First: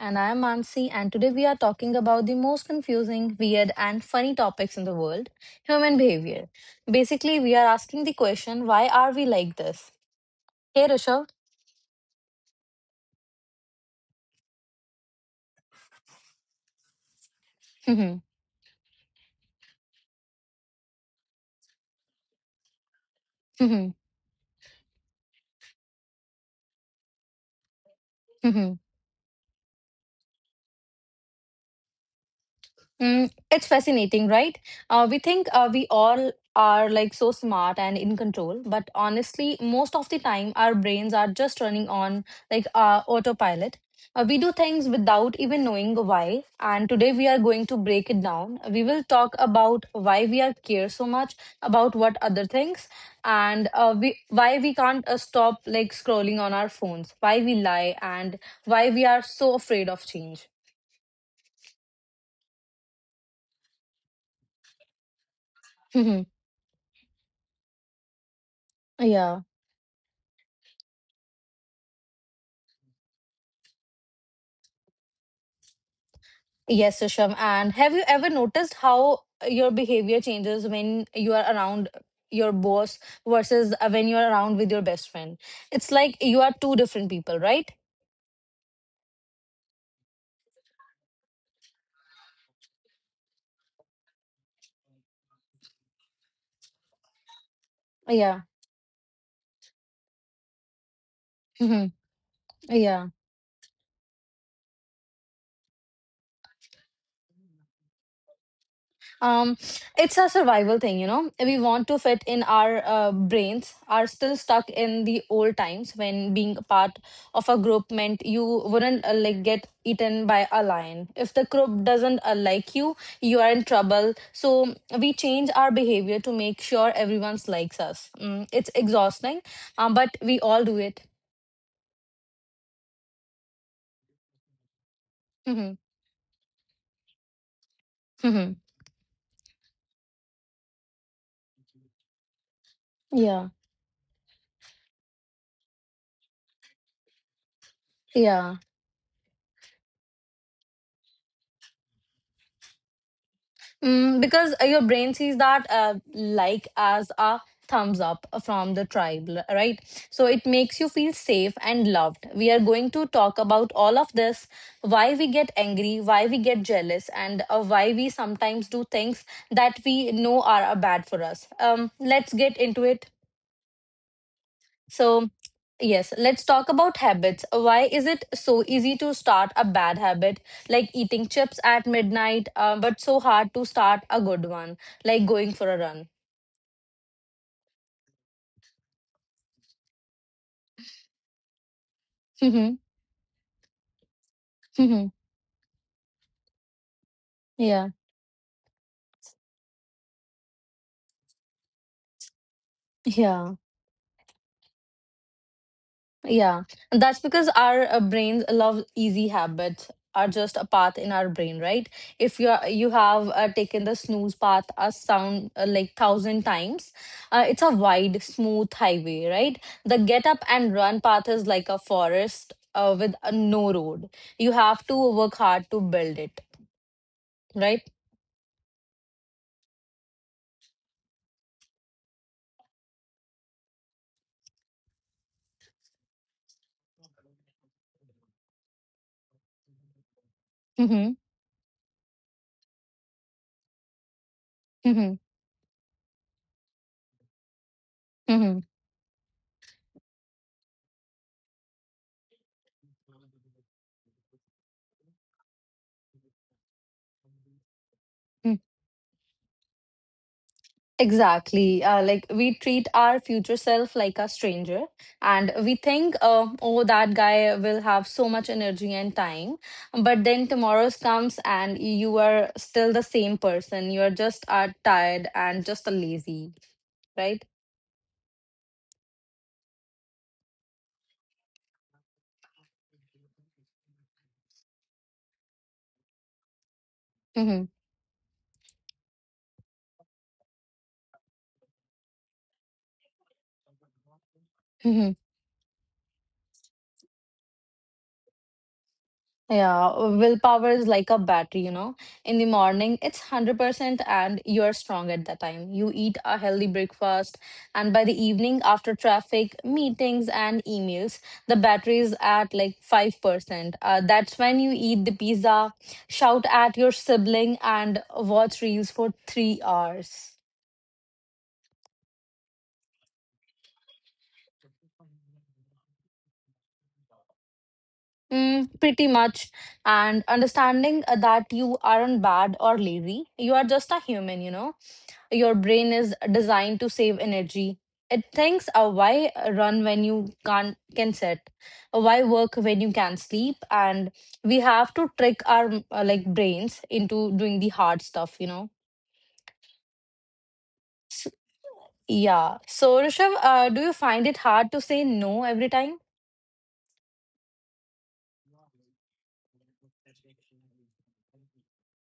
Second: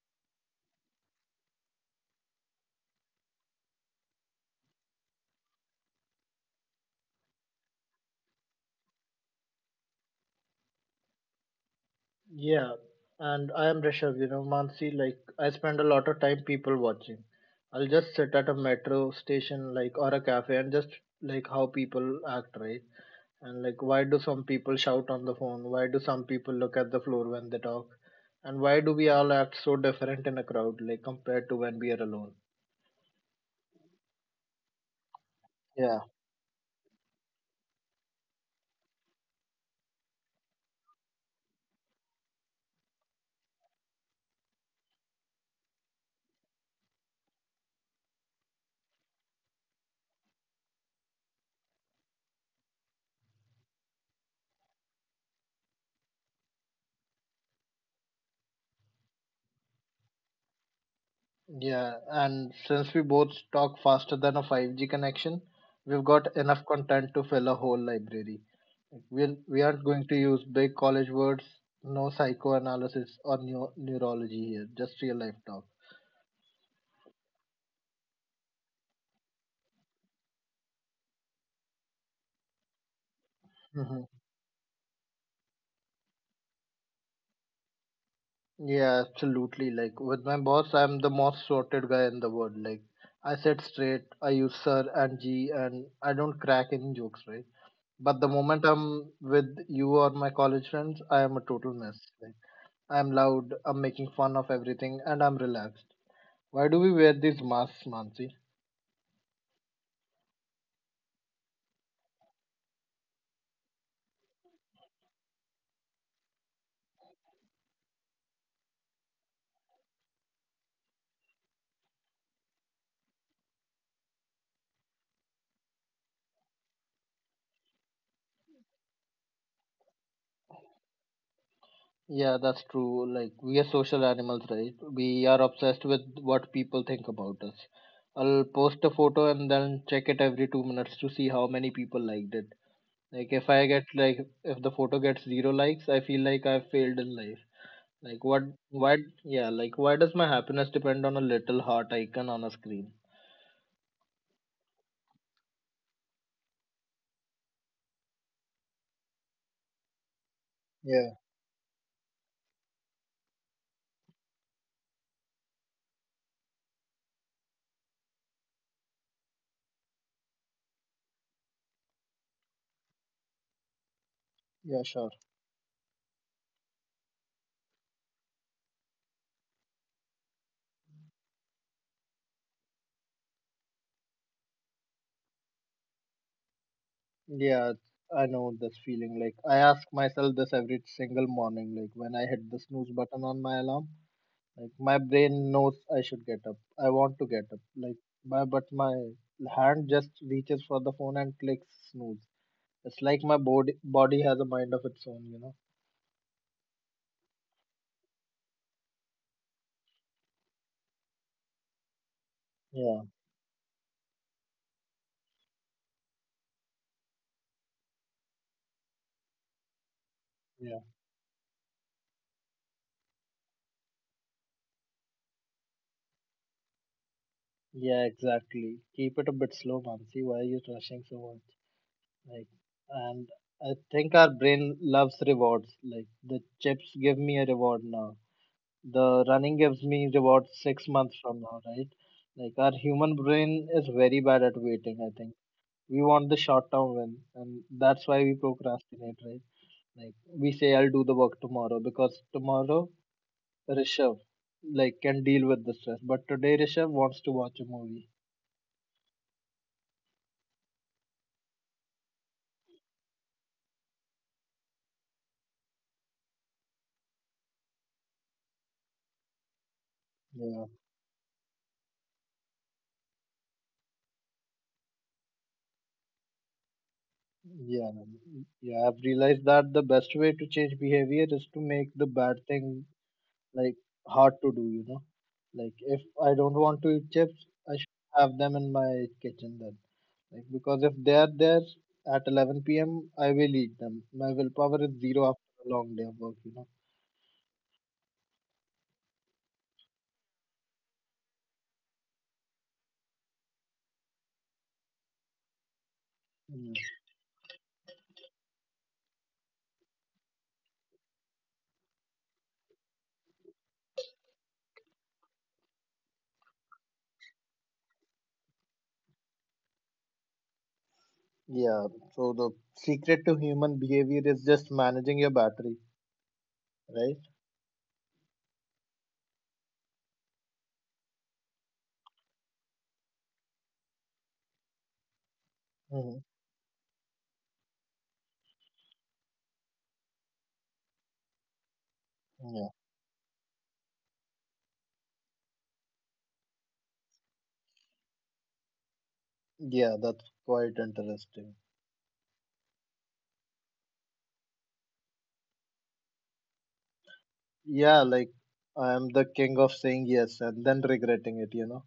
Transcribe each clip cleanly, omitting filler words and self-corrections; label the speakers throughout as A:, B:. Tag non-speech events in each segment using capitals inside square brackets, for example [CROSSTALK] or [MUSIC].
A: And I am Mansi, and today we are talking about the most confusing, weird, and funny topics in the world: human behavior. Basically, we are asking the question, why are we like this? Hey
B: Yeah, and I am Rishabh, you know, Mansi, like I spend a lot of time people watching. I'll just
A: Rishabh.
B: sit at a metro station like or a cafe and just like how people act, right? And like why do some people shout on the phone? Why do some people look at the floor when they talk? And why
A: [LAUGHS]
B: do we all act so different in a crowd, like compared to when we are alone?
A: Mm, it's fascinating, right? We think we
B: Yeah.
A: all are like so smart and in control, but honestly, most of the time, our brains are just running on like autopilot. We do things without even knowing why. And today, we are going to break it down. We will talk about why we are care so much about what other things, and we why we can't stop like scrolling on our phones, why we lie, and why we are so afraid of change.
B: Yeah, and since we both talk faster than a 5G connection, we've got
A: [LAUGHS]
B: enough content to fill a whole library.
A: Yeah.
B: We'll, we aren't going to use big college words, no psychoanalysis or neurology here, just real life talk.
A: Yes, Susham. And have you ever noticed how your behavior changes when you are around your boss versus when
B: Hmm.
A: you are around with your best friend? It's like you are two different people, right?
B: Yeah, absolutely. Like with my boss, I'm the most sorted guy in the world. Like I sit straight, I use sir and G, and I don't crack any jokes, right? But the
A: Yeah.
B: moment I'm with you or my college friends, I am a total
A: Hmm.
B: mess. Like
A: Yeah.
B: I'm loud, I'm making fun of everything, and I'm relaxed. Why do we wear these masks, Mansi?
A: Um, it's a survival thing, you know. We want to fit in, our brains are still stuck in the old times when being a part of a group meant you wouldn't like get eaten by a lion. If the group doesn't like you are in trouble. So we change our behavior to make sure everyone likes us. It's exhausting, but we all do it.
B: Yeah, that's true. Like, we are social animals, right? We are
A: Hmm.
B: obsessed with what people think about us. I'll
A: Hmm.
B: post a photo and then check it every 2 minutes to see how many people liked it. Like,
A: Yeah.
B: if I get, like, if the photo gets zero likes, I feel like I've failed in life. Like,
A: Yeah.
B: why, yeah, like, why does my happiness depend on a little heart icon on a screen?
A: Because your brain sees that like as a thumbs up from the tribe, right? So it makes you feel
B: Yeah,
A: safe and loved. We are going to talk about all of this: why we get angry, why we get jealous, and why we sometimes do things that we know are bad for us. Let's get into it. so,
B: yeah, sure.
A: yes, let's talk about habits. Why is it so easy to start a bad habit, like eating chips at midnight, but so hard to start a good one, like going for a run?
B: Yeah, I know this feeling. Like, I ask myself this every single
A: [LAUGHS] Mm-hmm.
B: morning, like, when I hit the snooze button on my alarm.
A: Mm-hmm.
B: Like my brain knows I should get up.
A: Yeah.
B: I want to get up. Like my but my hand just reaches for the phone and clicks snooze.
A: Yeah.
B: It's like my body has a mind of its
A: Yeah,
B: own, you know.
A: and that's because our brains love easy. Habits are just a path in our brain, right? If you are, you have taken the snooze
B: Yeah,
A: path a sound like thousand times, it's a wide, smooth highway, right? The get up and run path is like a
B: yeah,
A: forest with no road. You have to work hard to build it, right?
B: yeah, exactly. Keep it a bit slow, Mansi. Why are you rushing so much? Like, and I think our brain loves rewards. Like the chips give me a reward now. The
A: Mm-hmm.
B: running gives me reward 6 months from now, right? Like our human
A: Mm-hmm.
B: brain is very bad at waiting, I think. We want the short
A: Mm-hmm.
B: term win, and that's why we procrastinate, right? Like we say I'll do the work tomorrow because tomorrow Rishabh like can deal with the stress, but today
A: Mm-hmm.
B: Rishabh wants to watch a movie.
A: Exactly. Like we treat our future self like a stranger, and we think, oh, that guy will have so much energy and time. But then tomorrow's comes, and you
B: Yeah,
A: are still the same person. You are just are tired and just a lazy, right?
B: yeah, yeah, I've realized that the best way to change behavior is to make the bad thing like hard to do, you know. Like
A: Mm-hmm.
B: if I don't want to eat chips, I should have them in my kitchen then. Like because if they are there at 11 p.m., I
A: Mm-hmm.
B: will eat them. My willpower is zero after a long day of work, you know.
A: Yeah, willpower is like a battery, you know. In the morning, it's 100% and you're strong at that time. You eat a healthy breakfast, and by
B: Mm.
A: the evening, after traffic, meetings, and emails, the battery is at like 5%. That's when you eat the pizza, shout at your sibling, and watch reels for 3 hours.
B: Yeah, so the secret to human behavior is just managing your battery, right?
A: Mm, pretty much. And understanding that you aren't bad or lazy, you are just a human, you know, your brain is designed to
B: Hmm.
A: save energy. It thinks, why run when you can't can sit, why work when you can
B: Yeah,
A: sleep, and we have to trick our like brains into doing the hard stuff, you know.
B: yeah, that's quite
A: S-
B: interesting.
A: yeah. So Rishabh, do you find it hard to say no every time?
B: Yeah, like I am the king of saying yes and then regretting it, you know.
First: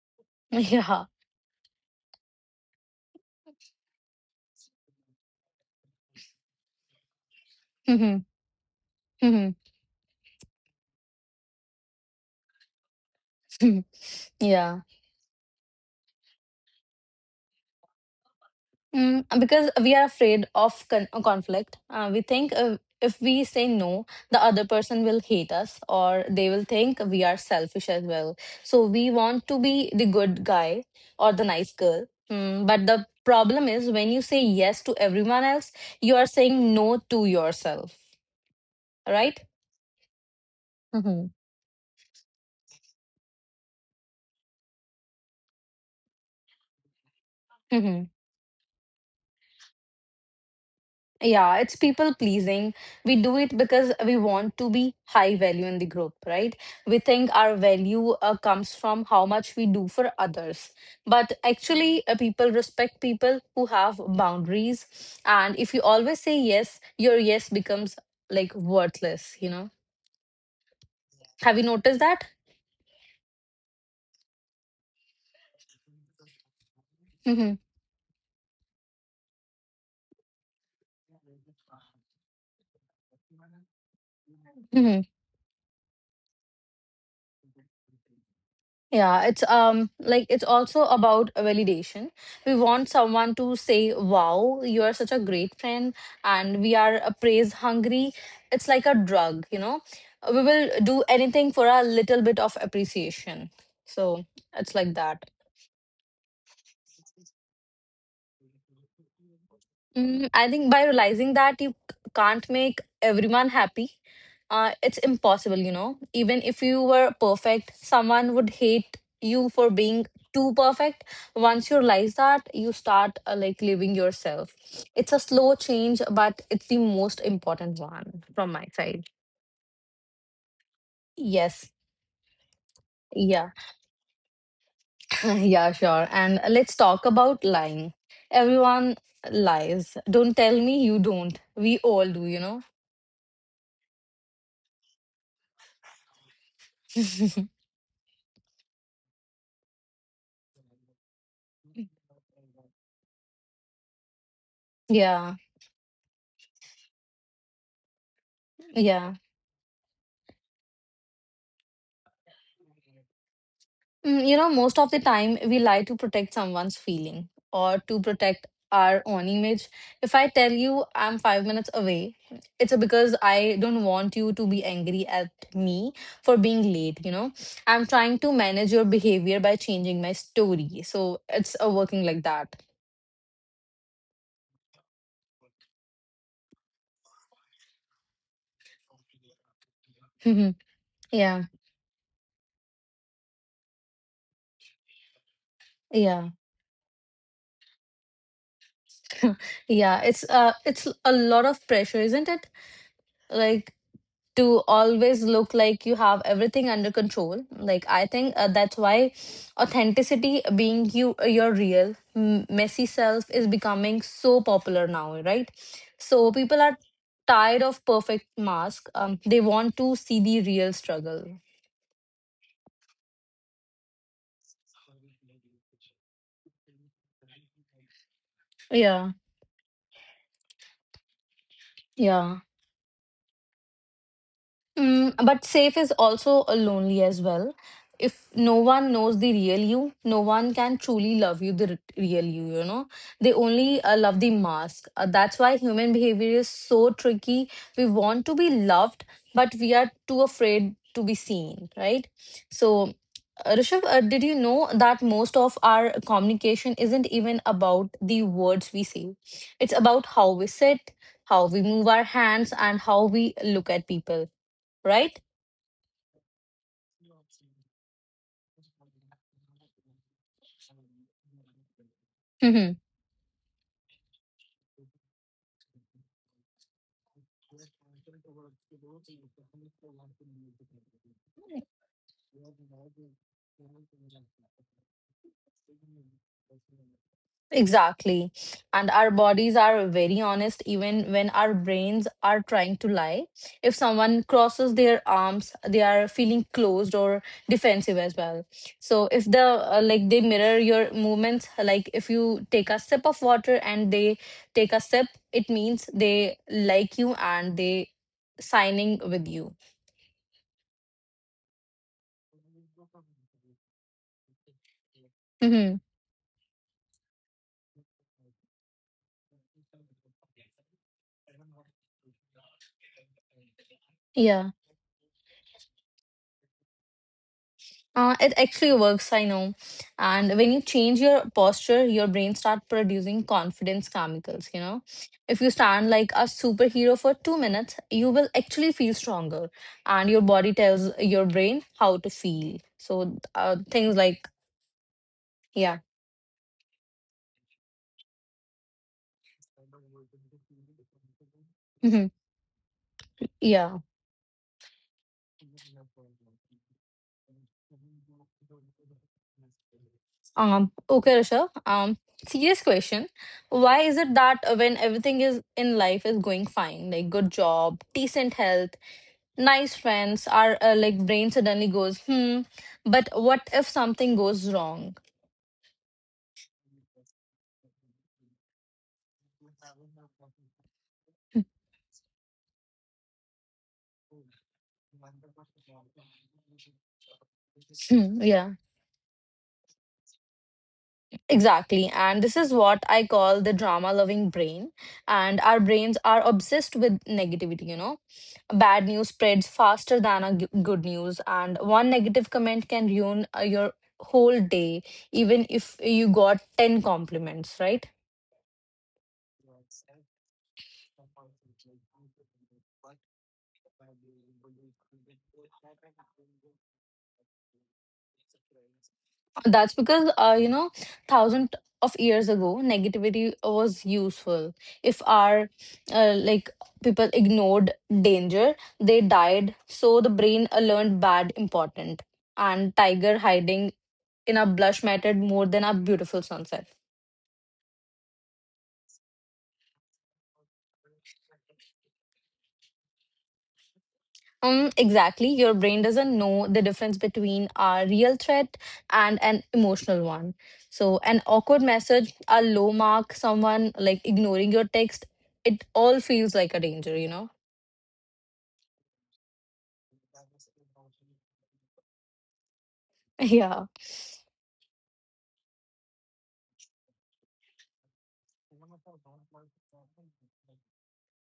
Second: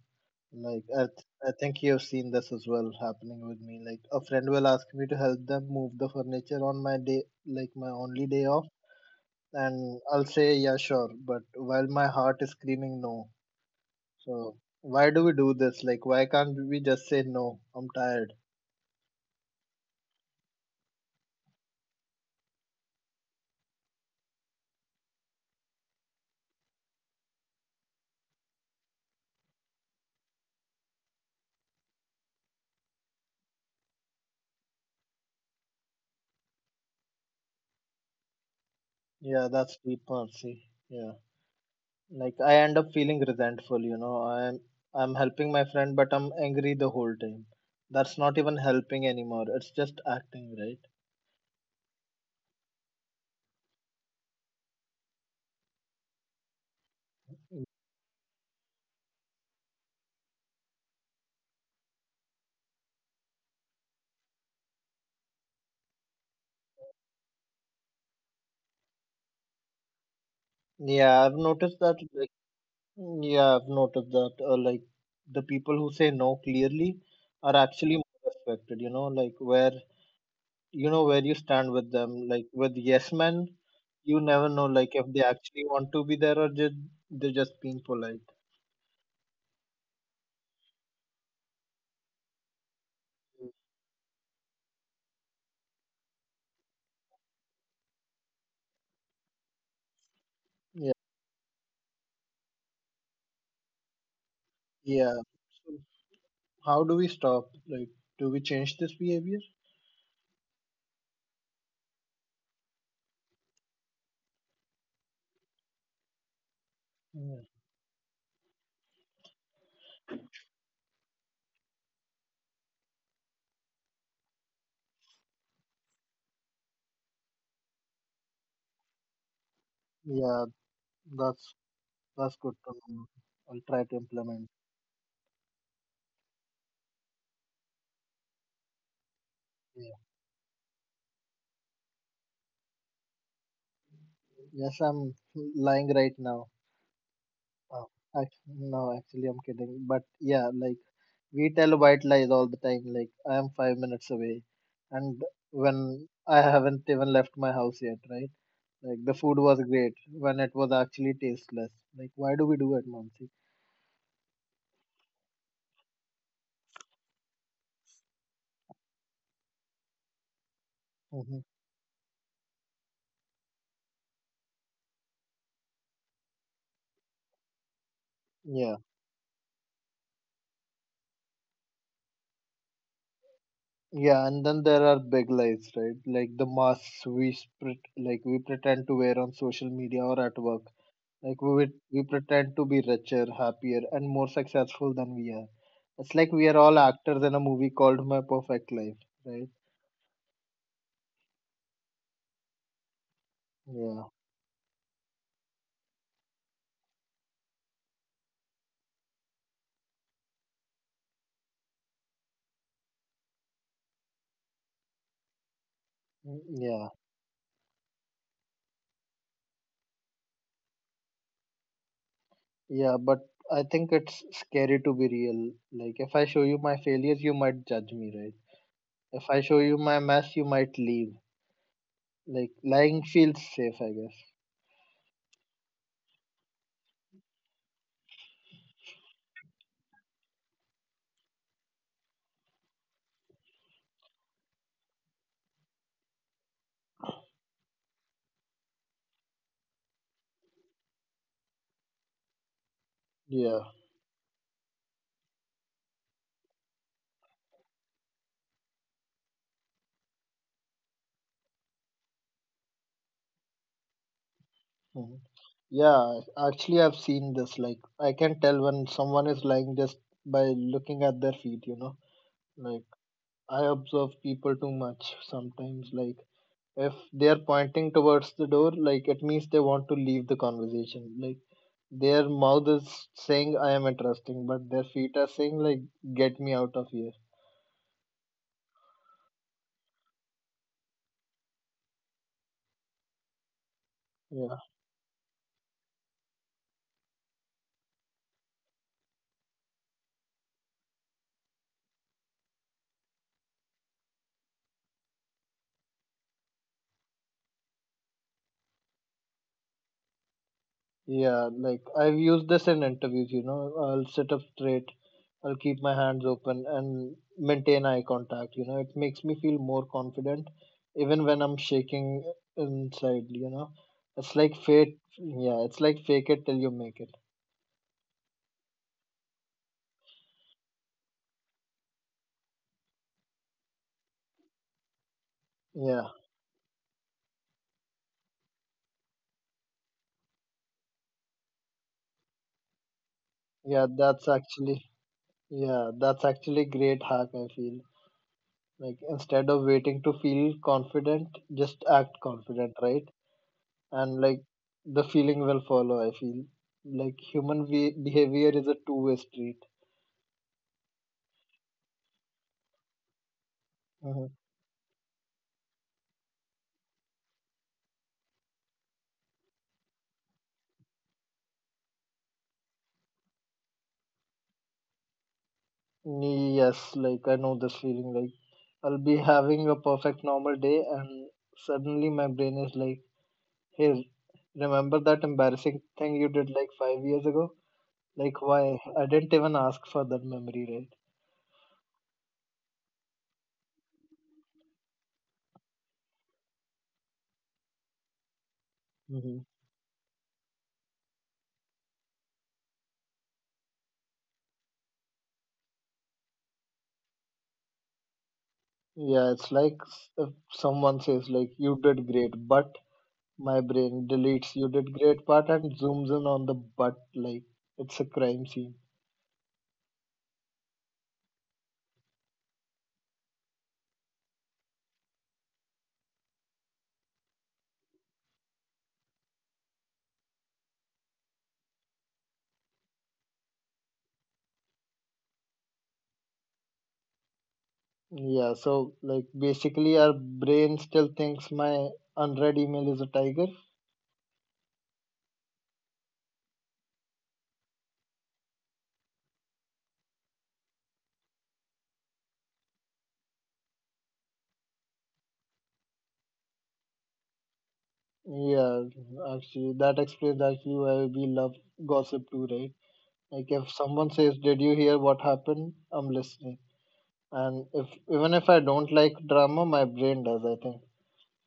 A: [LAUGHS]
B: Like
A: Yeah.
B: I think you've seen this as well happening with me. Like a friend will ask me to help them move the furniture on my day, like my
A: [LAUGHS]
B: only
A: Mhm.
B: day off,
A: Mhm.
B: and I'll say, yeah, sure, but while my heart is screaming no. So,
A: [LAUGHS] Yeah.
B: why do we do this? Like, why can't we just say no? I'm tired.
A: Because we are afraid of conflict. We think if we say no, the other person will hate us or they will think we are selfish as well. So we want to be the good guy or the nice girl. But the problem is when you say yes to everyone else, you are saying no to yourself,
B: Yeah,
A: right?
B: that's deep mercy. Yeah. Like, I end up feeling resentful, you know. I'm helping my friend, but I'm angry the whole time. That's
A: Mm-hmm.
B: not even helping anymore. It's just acting, right?
A: Yeah, it's people pleasing. We do it because we want to be high value in the group, right? We think our value comes from how much we do for others. But actually, people respect people who have boundaries. And if you always say yes, your yes becomes like worthless, you know?
B: Yeah, I've noticed
A: Have you
B: that.
A: noticed
B: Like,
A: that? [LAUGHS]
B: yeah, I've noticed that. Like, the people who say no clearly are
A: Mm-hmm.
B: actually more respected, you know, like where you know where you stand with them. Like with yes men, you never know like if they
A: Mm-hmm.
B: actually want to be there or just they're just being polite.
A: Yeah, it's like it's also about a validation. We want someone to say, "Wow, you are such a great friend," and we are a praise hungry. It's like a drug, you know. We
B: Yeah,
A: will do anything for a little bit of appreciation. So it's
B: yeah.
A: like that.
B: So how do we stop? Like, do we change this behavior?
A: I think by realizing that you can't make everyone happy, it's impossible, you know. Even if you
B: Yeah,
A: were perfect, someone would hate you for being too perfect. Once you realize that, you start like living yourself. It's a slow change, but it's the most important one from my side.
B: yeah. That's
A: Yes.
B: that's good to know. I'll try to
A: Yeah.
B: implement.
A: [LAUGHS] Yeah, sure. And let's talk about lying. Everyone
B: Yeah.
A: lies. Don't tell me you don't. We all do, you know?
B: Yes, I'm lying right now. Oh, no, actually, I'm kidding. But yeah, like we tell white lies all the time, like I am 5 minutes away, and
A: Yeah.
B: when I haven't even left my house yet, right? Like the food was
A: Yeah.
B: great when it was actually tasteless. Like why do we do it, Mansi?
A: Mm, you know, most of the time we lie to protect someone's feeling or to protect our own image. If I tell you
B: Hmm.
A: I'm 5 minutes away, it's because I don't want you to be angry at me for being late. You know, I'm trying
B: Yeah,
A: to manage your behavior by changing my story. So it's working like that.
B: yeah, and then there are big lies, right? Like the masks we spread, like we pretend to wear on social media or at work.
A: [LAUGHS]
B: Like we would-
A: Yeah,
B: we pretend to be richer, happier, and more successful than we are. It's like we are
A: yeah,
B: all actors in a movie called My Perfect Life, right?
A: [LAUGHS] yeah. It's a lot of pressure, isn't it?
B: Yeah.
A: Like to always look like you have everything under control. Like I think that's why authenticity, being you, your real messy self, is becoming so popular now, right?
B: Mm,
A: So
B: yeah.
A: people are tired of perfect mask. They want to see the real struggle.
B: Yeah, but I think it's scary to be real. Like, if I show you my failures, you might judge me, right? If I
A: Yeah,
B: show you my mess, you might leave. Like,
A: yeah.
B: lying feels safe, I guess.
A: But safe is also a lonely as well. If no one knows the real you, no one can truly love you, the real you, you know. They only love the mask. That's why human behavior is so tricky. We want to be loved, but we are too afraid to be seen, right? So,
B: Yeah.
A: Rishabh, did you know that most of our communication isn't even about the words we say? It's about how we sit, how we move our hands, and how we look at people,
B: Mhm.
A: right?
B: Yeah, actually, I've seen this. Like, I can tell when someone is lying just by looking at their feet, you know? Like,
A: Hmm.
B: I observe people too much sometimes. Like, if they are pointing towards the door, like, it means they want to leave the conversation. Like, their mouth is saying I am interesting, but their feet are saying like get me out of here.
A: Exactly. And our bodies are very honest even when our brains are trying to lie. If someone
B: Yeah.
A: crosses their arms, they are feeling closed or defensive as well. So if the like they mirror your movements, like if you take a sip of water and they take a sip, it means they like you and they signing with you.
B: Yeah, like I've used this in interviews, you know. I'll sit up straight, I'll keep my
A: Hmm.
B: hands open and maintain eye contact, you know. It makes me feel more confident even when I'm shaking inside, you know. It's like
A: Yeah.
B: fate yeah, it's like fake it till you make it.
A: It actually works, I know. And when you change your posture, your brain starts producing confidence chemicals, you know. If you stand
B: Yeah.
A: like a superhero for 2 minutes, you will actually feel stronger. And your body tells your brain how to feel. So
B: Yeah,
A: things
B: that's
A: like,
B: actually yeah,
A: yeah.
B: that's actually great hack I feel. Like instead of waiting to feel confident, just act
A: Hmm.
B: confident, right?
A: Yeah.
B: And like the feeling will follow, I feel. Like human behavior is a two-way street.
A: Okay, Risha. Serious question. Why is
B: Mhm.
A: it that when everything is in life is going fine, like good job, decent health, nice friends, our like brain suddenly goes, hmm, but what if something goes wrong?
B: Yes, like I know this feeling. Like I'll be having a perfect normal day, and
A: [CLEARS THROAT]
B: suddenly my brain is like, "Hey, remember that embarrassing thing you did like 5 years ago?
A: Hmm,
B: Like
A: yeah,
B: why? I didn't even ask for that memory, right?"
A: exactly. And this is what I call the drama loving brain. And our brains are obsessed with negativity, you know. Bad news
B: Hmm.
A: spreads faster than a good news, and one negative comment can ruin your whole day, even if you got 10 compliments, right?
B: Yeah, it's like if someone says like, "You did great," but my brain deletes you did great part and zooms in on the butt like it's a crime scene.
A: That's because, you know, thousand of years ago, negativity was useful. If our like people ignored danger, they died. So the brain learned bad important. And tiger hiding in a blush mattered more than a beautiful sunset.
B: Yeah, so like basically our brain still thinks my unread email is a tiger.
A: Exactly. Your brain doesn't know the difference between a real threat and an emotional one. So, an awkward message, a low mark, someone like ignoring your text, it all feels like a danger, you know?
B: Yeah, actually that explains actually why we love gossip too, right?
A: [LAUGHS]
B: Like if
A: Yeah.
B: someone says, "Did you hear what happened?" I'm listening, and if even if I don't like drama, my brain does, I think.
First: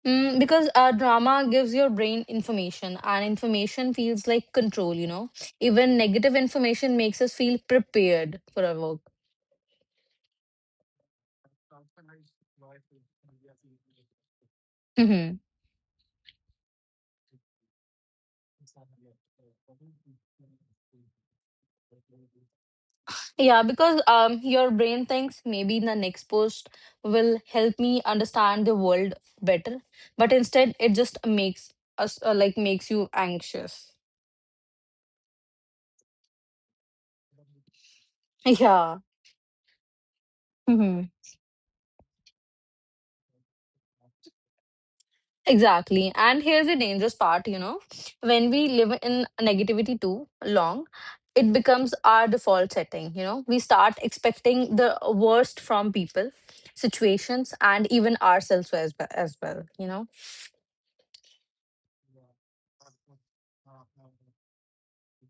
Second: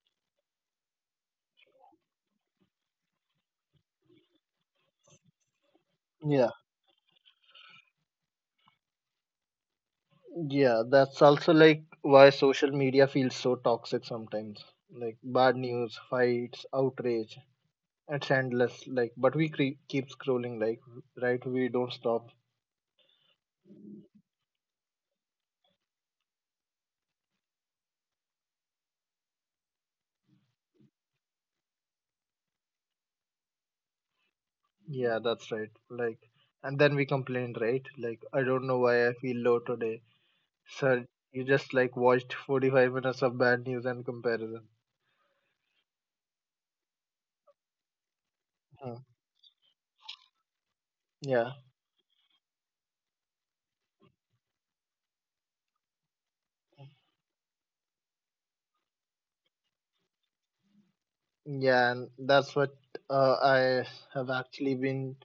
A: Because drama gives your brain information, and information feels like control, you know? Even negative
B: Yeah.
A: information makes us feel prepared for our work.
B: Yeah, that's also like why social media feels so toxic sometimes. Like
A: [LAUGHS]
B: bad news, fights, outrage, it's endless. Like, but we keep scrolling, like, right? We don't stop.
A: Yeah, because your brain thinks maybe the next post will help me understand the world better, but instead it just makes us like makes you anxious.
B: Yeah, that's right. Like, and then we complain, right? Like, I
A: [LAUGHS]
B: don't know
A: Yeah.
B: why I feel low today.
A: Hmm.
B: Sir, you just like watched 45 minutes of bad news and comparison.
A: Exactly. And here's the dangerous part, you know, when we live
B: Hmm.
A: in negativity too long, it
B: Yeah.
A: becomes our default setting, you know. We start expecting the worst from people, situations, and even ourselves as well, as well, you know.
B: Yeah, and that's what I have actually been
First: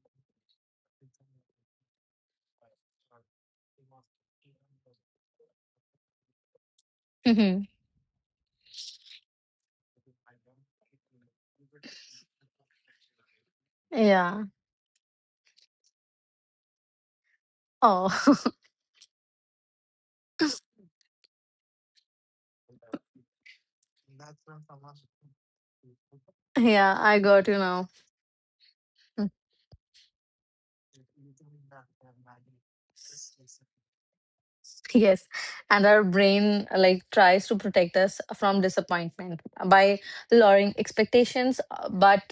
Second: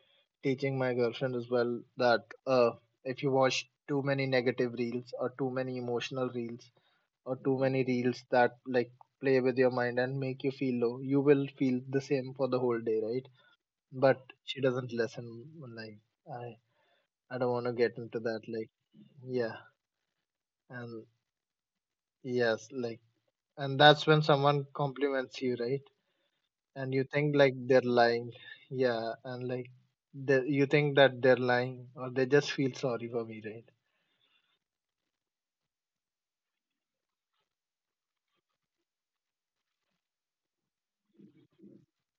B: teaching my girlfriend as well that if you watch too many negative reels or too many emotional reels or too
A: Hmm.
B: many reels that like play with your mind and make you feel low, you will feel the same for the whole day, right? But
A: Yeah.
B: she doesn't listen. Like I, I don't want to get
A: Oh.
B: into that.
A: [LAUGHS]
B: Like yeah, and yes, like and that's when someone compliments you, right? And you
A: Yeah, I
B: think like
A: got you
B: they're
A: now.
B: lying, yeah,
A: Mm.
B: and like you think that they're lying or they just feel sorry for me, right?
A: Yes. And our brain like tries to protect us from disappointment by lowering expectations, but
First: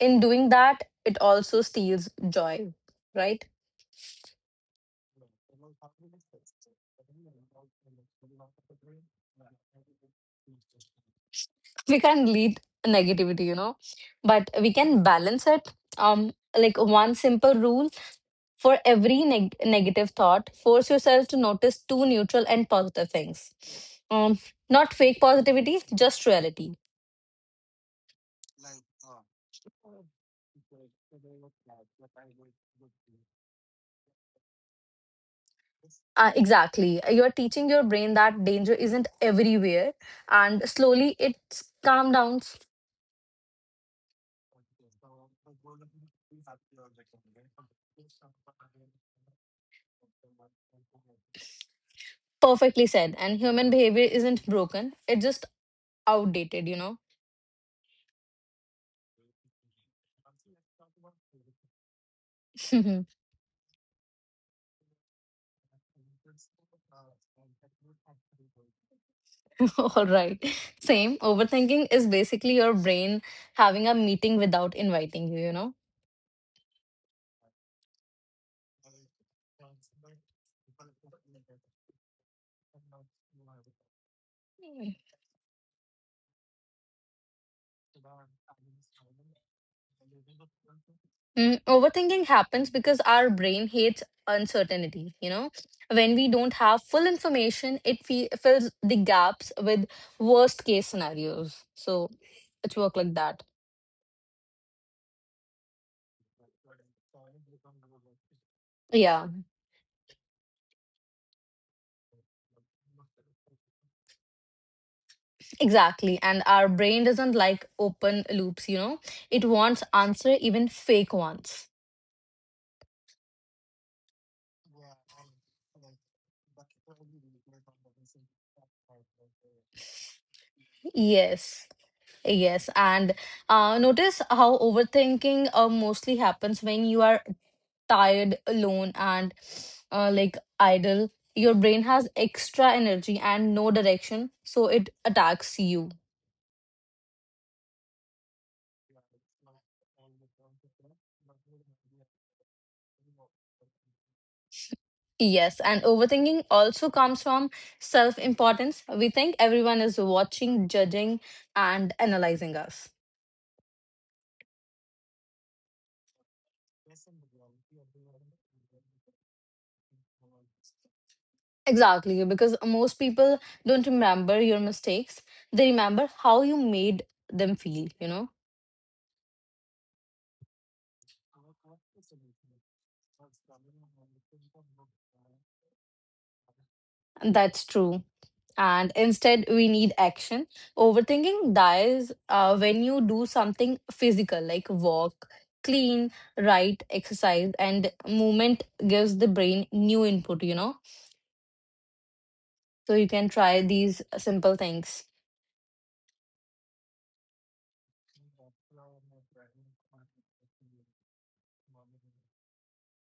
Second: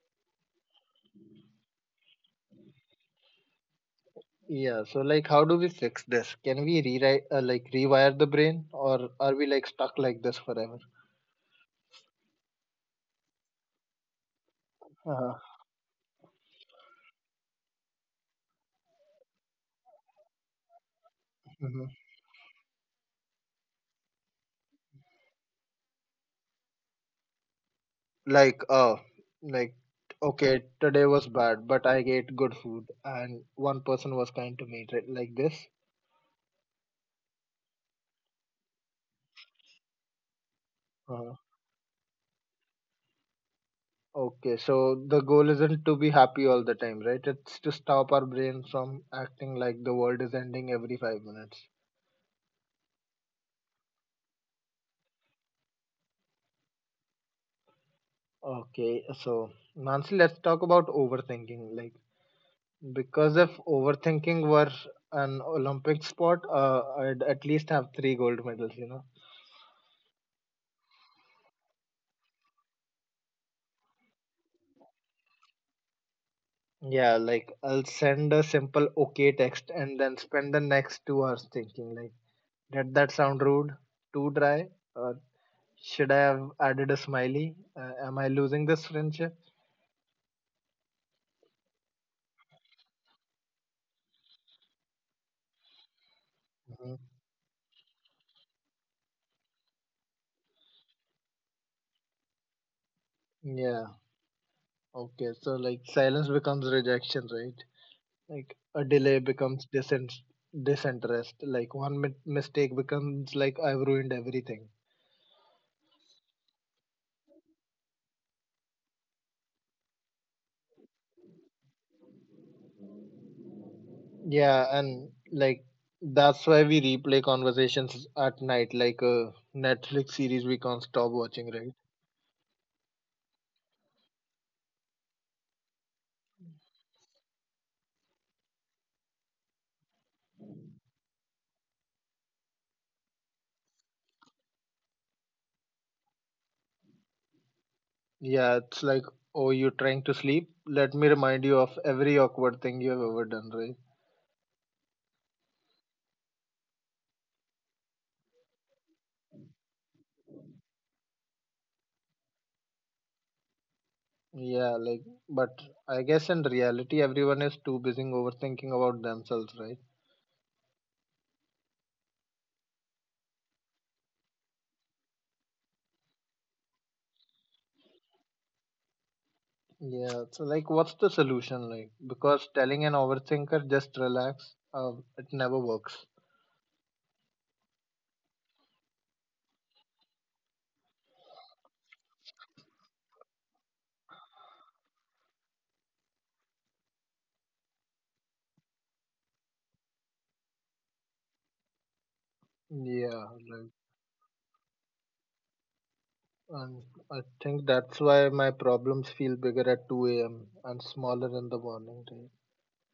A: in doing that, it also steals joy, right?
B: Yeah, so like how do we fix this? Can we rewrite like rewire the brain, or are we like stuck like this forever?
A: We can lead negativity, you know, but we can
B: uh,
A: balance it. Like one simple rule: for every negative thought, force yourself to
B: hmm
A: notice two neutral and positive things. Um, Not fake positivity, just reality.
B: like like okay, today was bad but I ate good food and one person was kind to me, right? Like this.
A: Exactly. You're teaching your brain that danger isn't everywhere, and slowly
B: Uh-huh.
A: it's calm down.
B: Okay, so the goal isn't to be happy all the time, right? It's to stop our brain from acting like the world is ending every 5 minutes.
A: Perfectly said. And human behavior isn't broken, it's just outdated, you know?
B: Okay, so Nancy, let's talk about overthinking. Like,
A: [LAUGHS]
B: because if overthinking were an Olympic sport, I'd at least have three gold medals, you know?
A: All right. Same. Overthinking is basically your brain having a meeting without inviting you, you
B: Yeah, like I'll send a simple okay text and then spend the next 2 hours thinking, like, did that sound rude? Too dry?
A: know?
B: Or should I have added a smiley? Am I losing this friendship?
A: Overthinking happens because our brain hates uncertainty, you know? When we don't have full
B: Mhm.
A: information, it fills the gaps with worst case scenarios. So it's work like that.
B: Yeah, okay. So, like, silence becomes rejection, right? Like,
A: Yeah,
B: a delay becomes disinterest. Like, one mi mistake becomes like, I've ruined everything.
A: exactly. And our brain doesn't like open loops, you know? It wants answer, even fake ones.
B: Yeah, and like, that's why we replay conversations at night, like a Netflix series we can't stop watching, right?
A: Yes. Yes, and notice how overthinking mostly happens when you are tired, alone, and like idle, your brain has extra energy and no direction, so it attacks you.
B: Yeah, it's like, oh, you're trying to sleep? Let me remind you of every awkward thing you've ever done, right?
A: Yes, and overthinking also comes from self importance. We think everyone is watching, judging, and analyzing us.
B: Yeah, like, but I guess in reality, everyone is too busy overthinking about themselves, right?
A: Exactly, because most people don't remember your mistakes, they remember how you made them feel.
B: Yeah, so like, what's the solution like? Because telling an overthinker just relax, it never works.
A: That's true. And instead, we need action. Overthinking dies when you do something physical like walk, clean, write, exercise, and movement gives the brain new input, you know? So you can
B: Yeah,
A: try
B: like,
A: these simple things.
B: and I think that's why my problems feel bigger at 2 a.m. and smaller in the morning time.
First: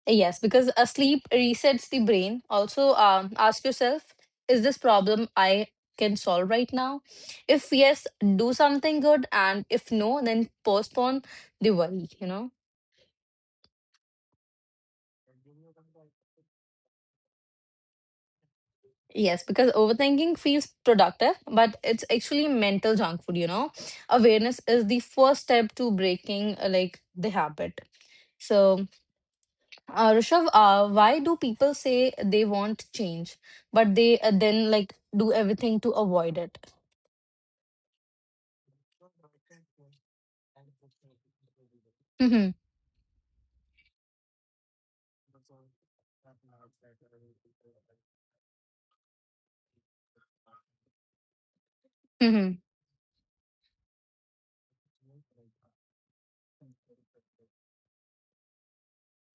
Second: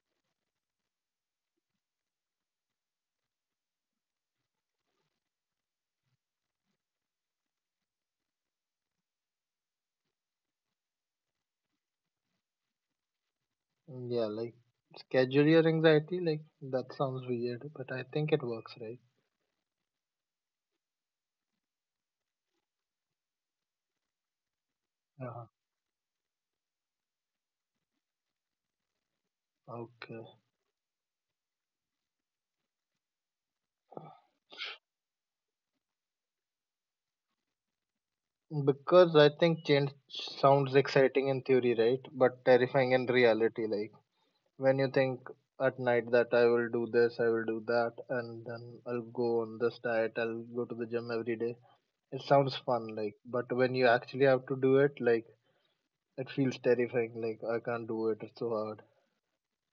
A: Yes, because a sleep resets the brain. Also, ask yourself, is this problem I can solve right now? If yes, do something good. And if no, then postpone the worry, you know?
B: Yeah, like, schedule your anxiety, like, that sounds weird, but I think it works, right?
A: Yes, because overthinking feels productive, but it's actually mental junk food, you know. Awareness is the
B: Yeah,
A: first step to breaking like the habit. So,
B: okay.
A: Rishabh, why do people say they want change, but they then like do everything to avoid it?
B: Because I think change sounds exciting in theory, right? But
A: Mm-hmm.
B: terrifying in reality. Like when you think at night that I will do this, I will do that, and then I'll go on this diet, I'll go to the gym every day. It sounds fun,
A: Mm-hmm.
B: like, but when you actually have to do it, like, it feels terrifying. Like, I can't do it, it's so hard.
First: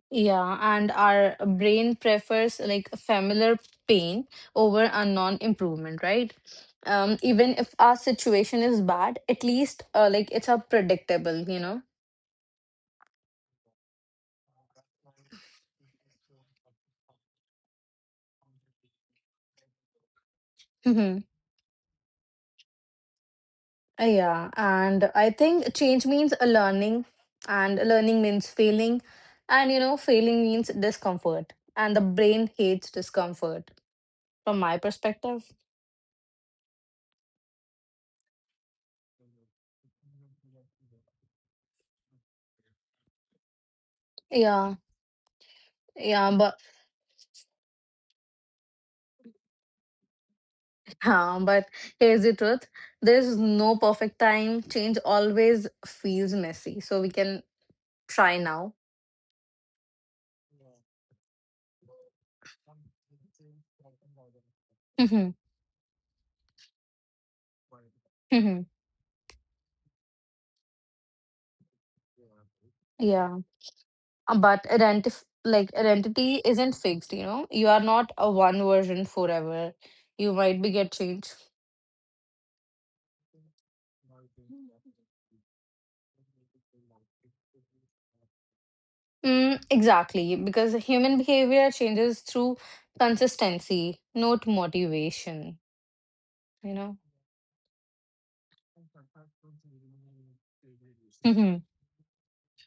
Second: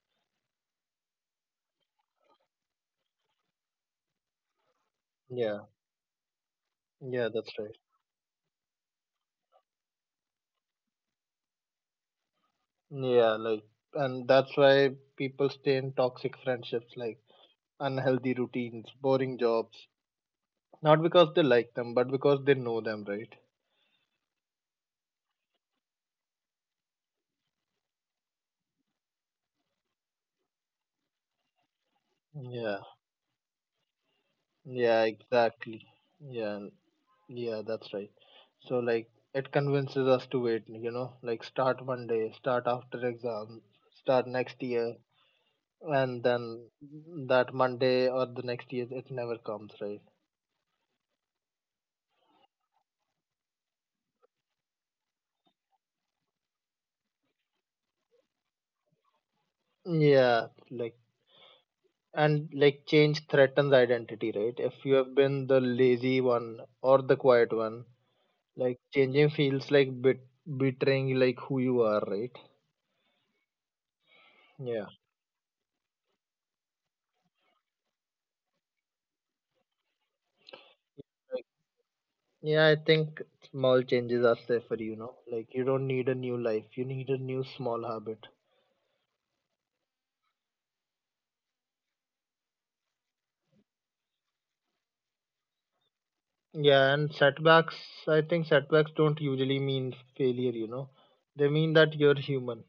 A: Yeah, and our brain prefers like familiar pain over a
B: Yeah,
A: non-improvement, right?
B: yeah,
A: Even
B: that's
A: if
B: right.
A: our situation is bad, at least like it's a predictable, you know.
B: Yeah, like, and that's why people stay in toxic friendships, like unhealthy routines, boring jobs, not
A: Mhm.
B: because they like them, but because they know them, right?
A: Yeah, and I think change means a learning, and learning means failing, and you know, failing means discomfort, and the brain
B: Yeah,
A: hates discomfort from my
B: yeah,
A: perspective.
B: exactly. Yeah, yeah, that's right. So, like, it convinces us to wait, like, start one day, start after exam, start next
A: Yeah,
B: year, and
A: yeah, but
B: then that Monday or the next year, it never comes, right?
A: yeah, but here's the truth: there's no perfect time. Change always feels messy, so we can try now.
B: Yeah, like, and like, change threatens identity, right? If you have
A: Mm-hmm.
B: been the lazy one or the quiet one,
A: Mm-hmm.
B: like, changing feels like bit betraying like who you are, right?
A: Yeah. But
B: Yeah.
A: identity, like identity isn't fixed. You know, you are not a one version forever, you might be get change.
B: Like, yeah, I think small changes are safer, Like you don't need a new life, you need a new small habit.
A: Exactly, because human behavior changes through consistency, not motivation, you
B: Yeah,
A: know?
B: and setbacks, I think setbacks don't usually mean failure, They
A: Hmm.
B: mean that you're human.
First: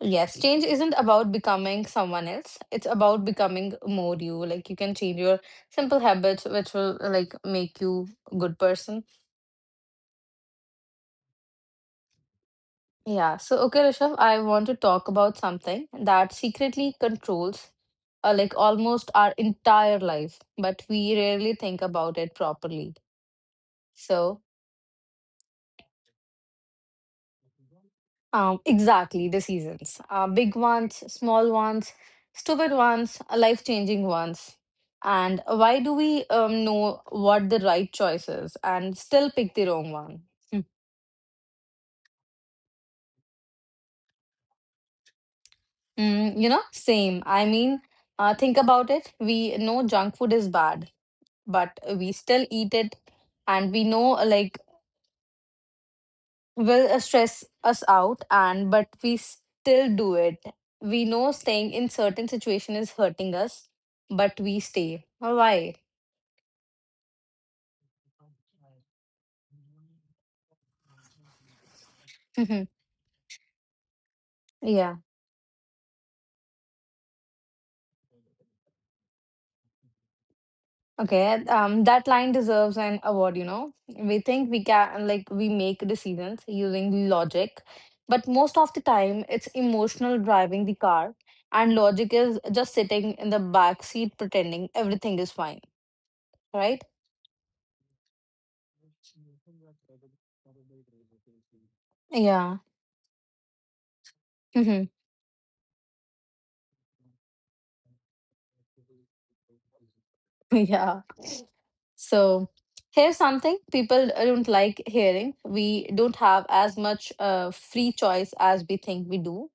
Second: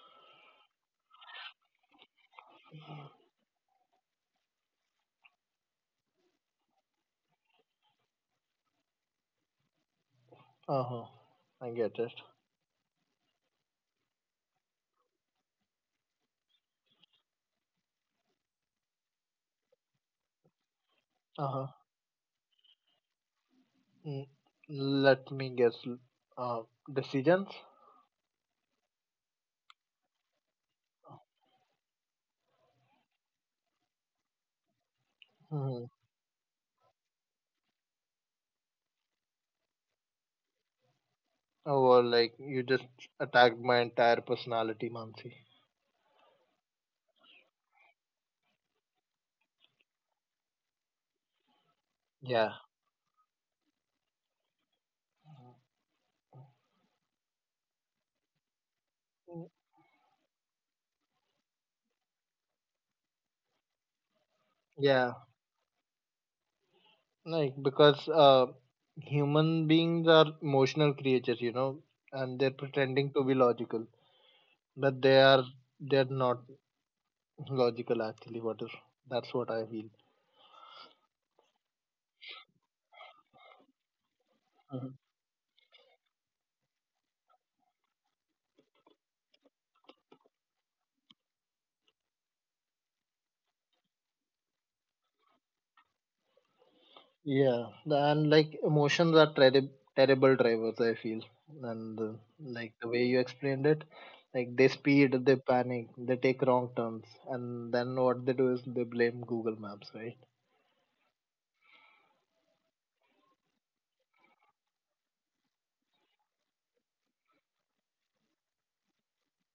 A: Yes, change isn't about becoming someone else. It's about becoming more you. Like you can change your simple habits, which will like make you a good person.
B: Uh-huh. I get it.
A: Yeah. So okay, Rishabh, I want to talk about something that secretly controls, like almost our entire life, but we rarely
B: Uh-huh.
A: think about it properly.
B: Mm,
A: So,
B: Let me guess. Uh, Decisions?
A: exactly, the seasons. Big ones, small ones, stupid ones, life changing ones. And
B: Mm-hmm.
A: why do we know what the right choice is and still pick the wrong one? Mm.
B: Or like you just attacked my entire personality, Mansi.
A: You know, same. I mean, think about it. We know junk food is bad, but we still
B: Yeah.
A: eat it. And we know, like, will stress us out and but we
B: Mm.
A: still do it, we know staying in certain situation is hurting us but we stay.
B: Yeah.
A: Well, why?
B: Like because human beings are emotional creatures, and they're
A: [LAUGHS]
B: pretending to be logical,
A: Yeah,
B: but they're not logical actually. What is That's what I feel.
A: okay, that line deserves an award, you know. we think we
B: Mhm.
A: can like we make decisions using logic, but most of the time it's emotional driving the car and logic is just sitting in the back seat pretending everything is fine, right?
B: Yeah, and like emotions are terrible drivers, I feel. And
A: Yeah.
B: like the way you explained it, like they
A: [LAUGHS]
B: speed, they panic, they take wrong turns, and then what they do is they blame Google Maps, right?
A: Yeah. So here's something people don't like hearing. We don't have as much free choice as we think we do,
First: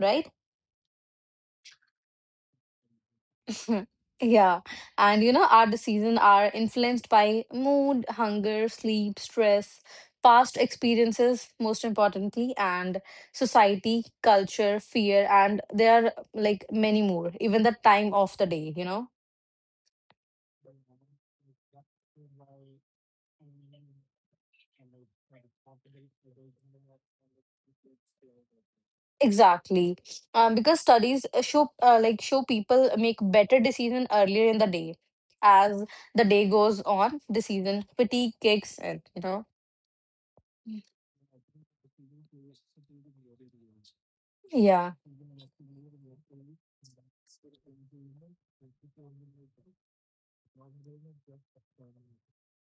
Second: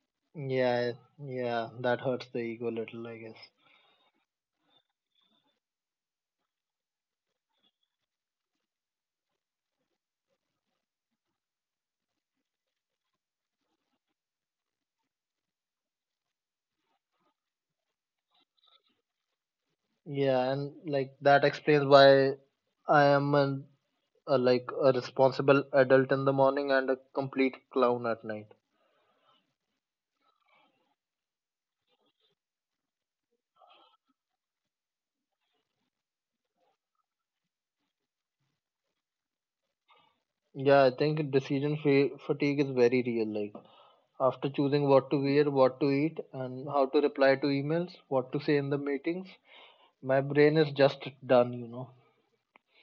A: right?
B: Yeah, yeah, that hurts the ego a little, I guess.
A: [LAUGHS] Yeah. And you know, our decisions are influenced by mood, hunger, sleep, stress, past experiences, most importantly, and society, culture, fear, and there are like many more, even the time of the day, you know?
B: Yeah, and like that explains why I am an, a like a responsible adult in the morning and a complete clown at night.
A: Exactly, because studies show people make better decision earlier in the day. As the day goes on, decision fatigue kicks in. You know.
B: Yeah, I think decision fatigue is very real. Like after choosing
A: Yeah,
B: what to wear, what to eat, and how to reply to emails, what to say in the meetings, my brain is just done,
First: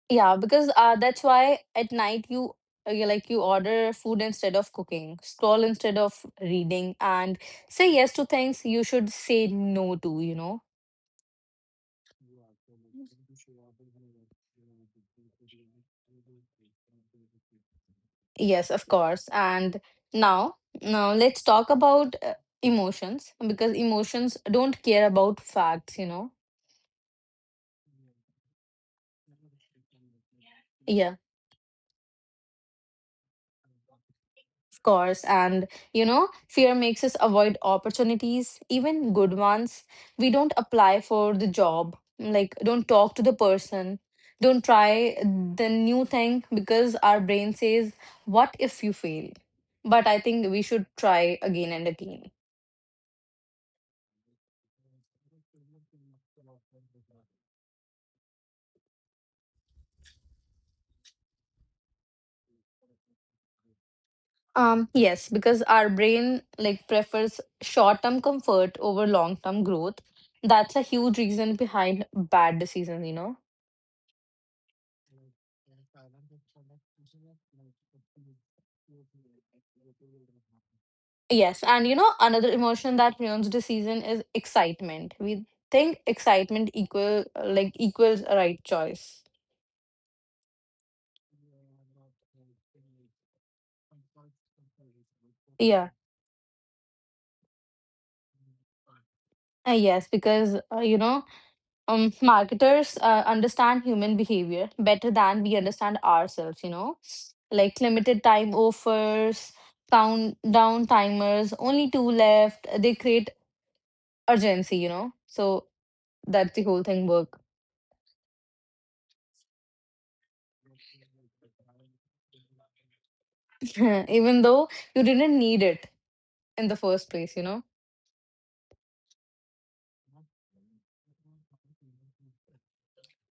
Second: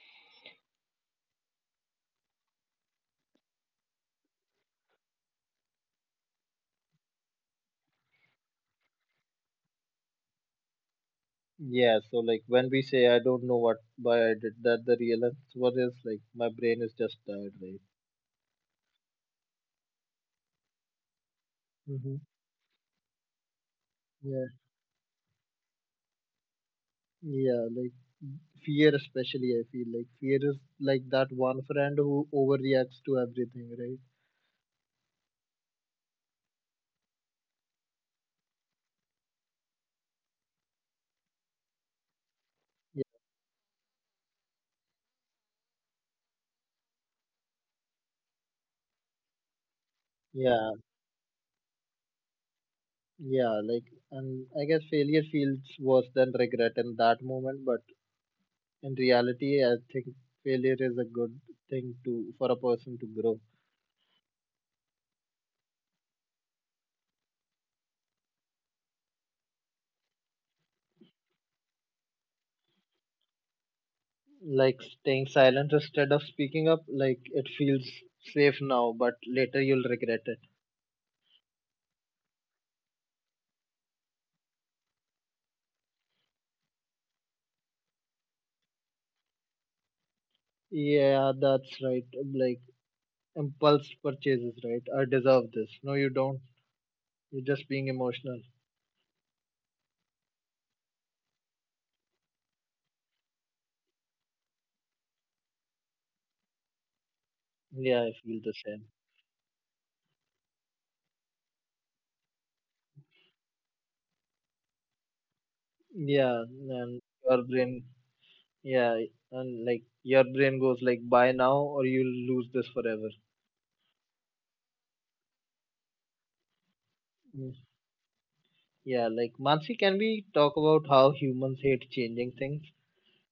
A: yeah, because that's why at night you you order food instead of cooking, scroll instead of reading, and say yes to things you should say no to. You know.
B: Yeah, so like when we say I don't know what why I did that, the real answer is like my brain is just tired, right?
A: Yes, of course. And now, now let's talk about
B: Mm-hmm.
A: emotions because emotions
B: Yeah,
A: don't care about facts, you know.
B: yeah, like, fear especially I feel like fear is like
A: Yeah,
B: that one friend who overreacts to everything, right?
A: of course. And, you know, fear makes us avoid opportunities, even good ones. We don't apply for the job, like, don't talk to the person, don't try the new thing because our brain says, what if you fail? But I think we
B: Yeah,
A: should try again and again.
B: yeah, like, and I guess failure feels worse than regret in that moment, but in reality, I think failure is a good thing to for a person to grow.
A: Yes, because our brain like prefers short-term comfort over long-term growth. That's a huge reason behind bad decisions, you know.
B: Like staying silent instead of speaking up, like it feels safe now, but later you'll regret it.
A: Yes, and you know, another emotion that ruins decision is excitement. We think excitement equals a right choice.
B: Yeah, that's right. Like impulse purchases, right? I deserve this,
A: Yeah.
B: no you don't, you're just being emotional.
A: Yes, because you know, marketers understand human behavior better than we understand ourselves, you know, like
B: Yeah, I
A: limited
B: feel
A: time
B: the same.
A: offers, countdown timers, only two left, they create urgency, you know, so
B: Yeah,
A: that's the whole
B: and
A: thing work.
B: your brain, yeah, and like your brain goes like buy now or you'll lose this forever.
A: [LAUGHS] Even though you didn't need it in the first place, you
B: Mm.
A: know.
B: Yeah, like Mansi, can we talk about how humans hate changing things?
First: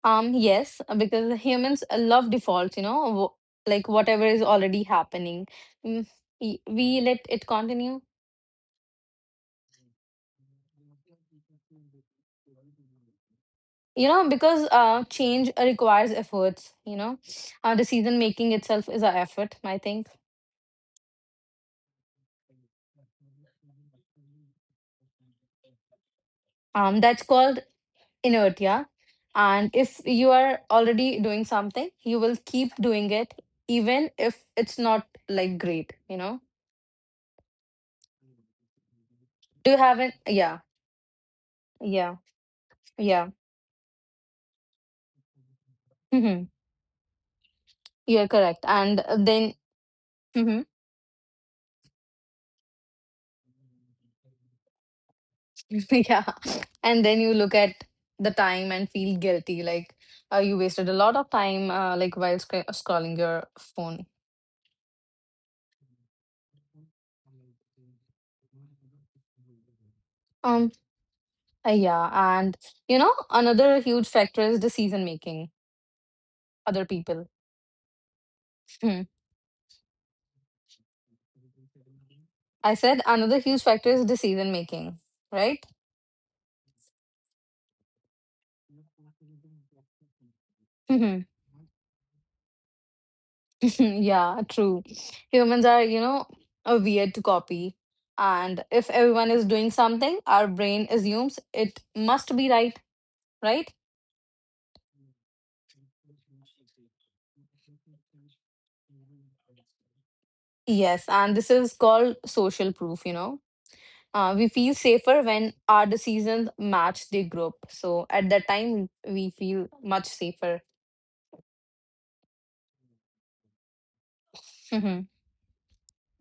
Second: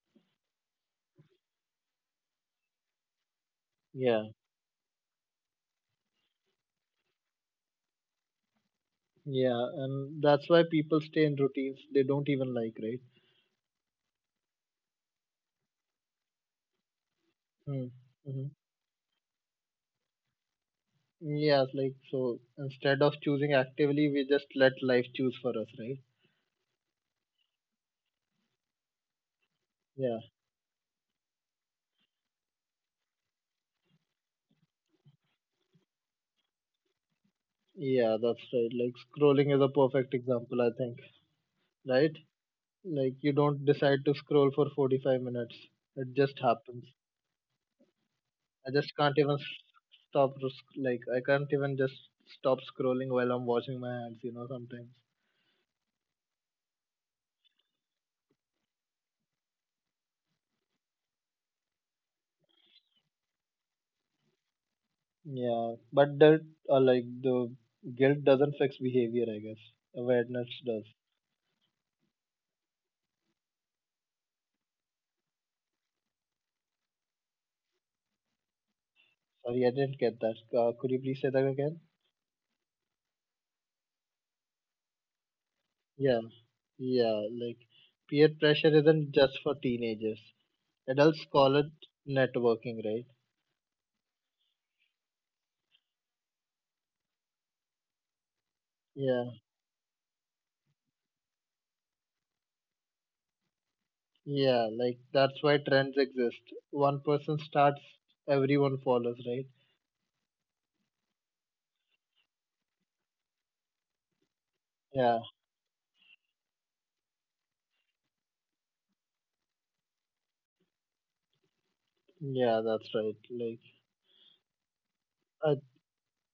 A: Yes, because humans love defaults, you know, like
B: Yeah,
A: whatever is already happening. Mm, we let it continue,
B: yeah, and that's why people stay in routines they don't even like, right?
A: you know, because change requires efforts, you know.
B: Mm.
A: Decision
B: Mm-hmm.
A: making itself is an effort, I think.
B: Yeah, like so instead of choosing actively, we just let life choose for us, right?
A: That's called inertia, and
B: Yeah,
A: if you are already doing something you will keep doing it, even if it's not like great, you know.
B: yeah, that's right. Like scrolling is a
A: Do you have
B: perfect
A: an,
B: example, I
A: yeah,
B: think, right?
A: yeah,
B: Like you
A: yeah.
B: don't decide to scroll for 45 minutes. It just
A: Hmm.
B: happens.
A: You're
B: I
A: correct.
B: just can't
A: And
B: even s-
A: then.
B: stop to sc-
A: Mhm.
B: like I can't even just stop scrolling while I'm washing my hands, sometimes.
A: [LAUGHS] Yeah, and then you look at the time and feel guilty like you wasted a lot of time like while scrolling your phone.
B: Yeah, but that like the guilt doesn't fix behavior, I guess. Awareness does.
A: Um, yeah, and you know, another huge factor is decision making. Other people. Hmm.
B: Sorry, I didn't get that. Could you please say that again?
A: I said another huge factor is decision making, right?
B: Yeah, yeah. Like peer pressure isn't just for teenagers. Adults
A: Mhm.
B: call it networking, right?
A: [LAUGHS] Yeah, true. Humans are, you know, a weird to copy. And if everyone
B: Yeah.
A: is doing something, our brain assumes it must be right, right?
B: Yeah, like that's why trends exist. One person starts, everyone follows, right?
A: Yes, and this is called social proof, you know. We feel
B: Yeah,
A: safer when our decisions match the group. So at that time, we feel much safer.
B: yeah, that's right. Like,
A: [LAUGHS]
B: uh,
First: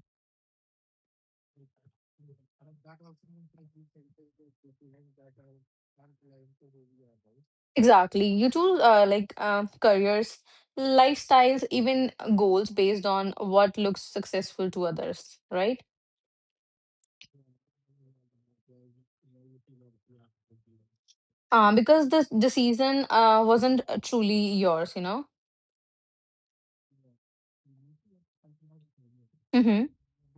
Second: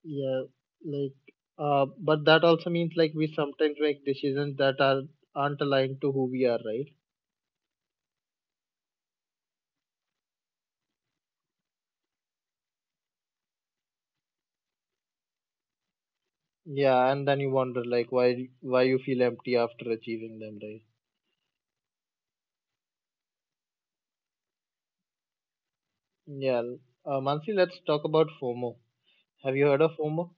B: yeah, like, but that also means like we sometimes make decisions that aren't aligned to who we are, right?
A: Exactly. You choose careers, lifestyles, even goals based on what looks successful to others, right?
B: Yeah, and then you wonder like why you feel empty after achieving them, right?
A: Because this decision wasn't truly yours, you know.
B: Yeah, Mansi, let's talk about FOMO. Have you heard
A: Mm-hmm.
B: of FOMO?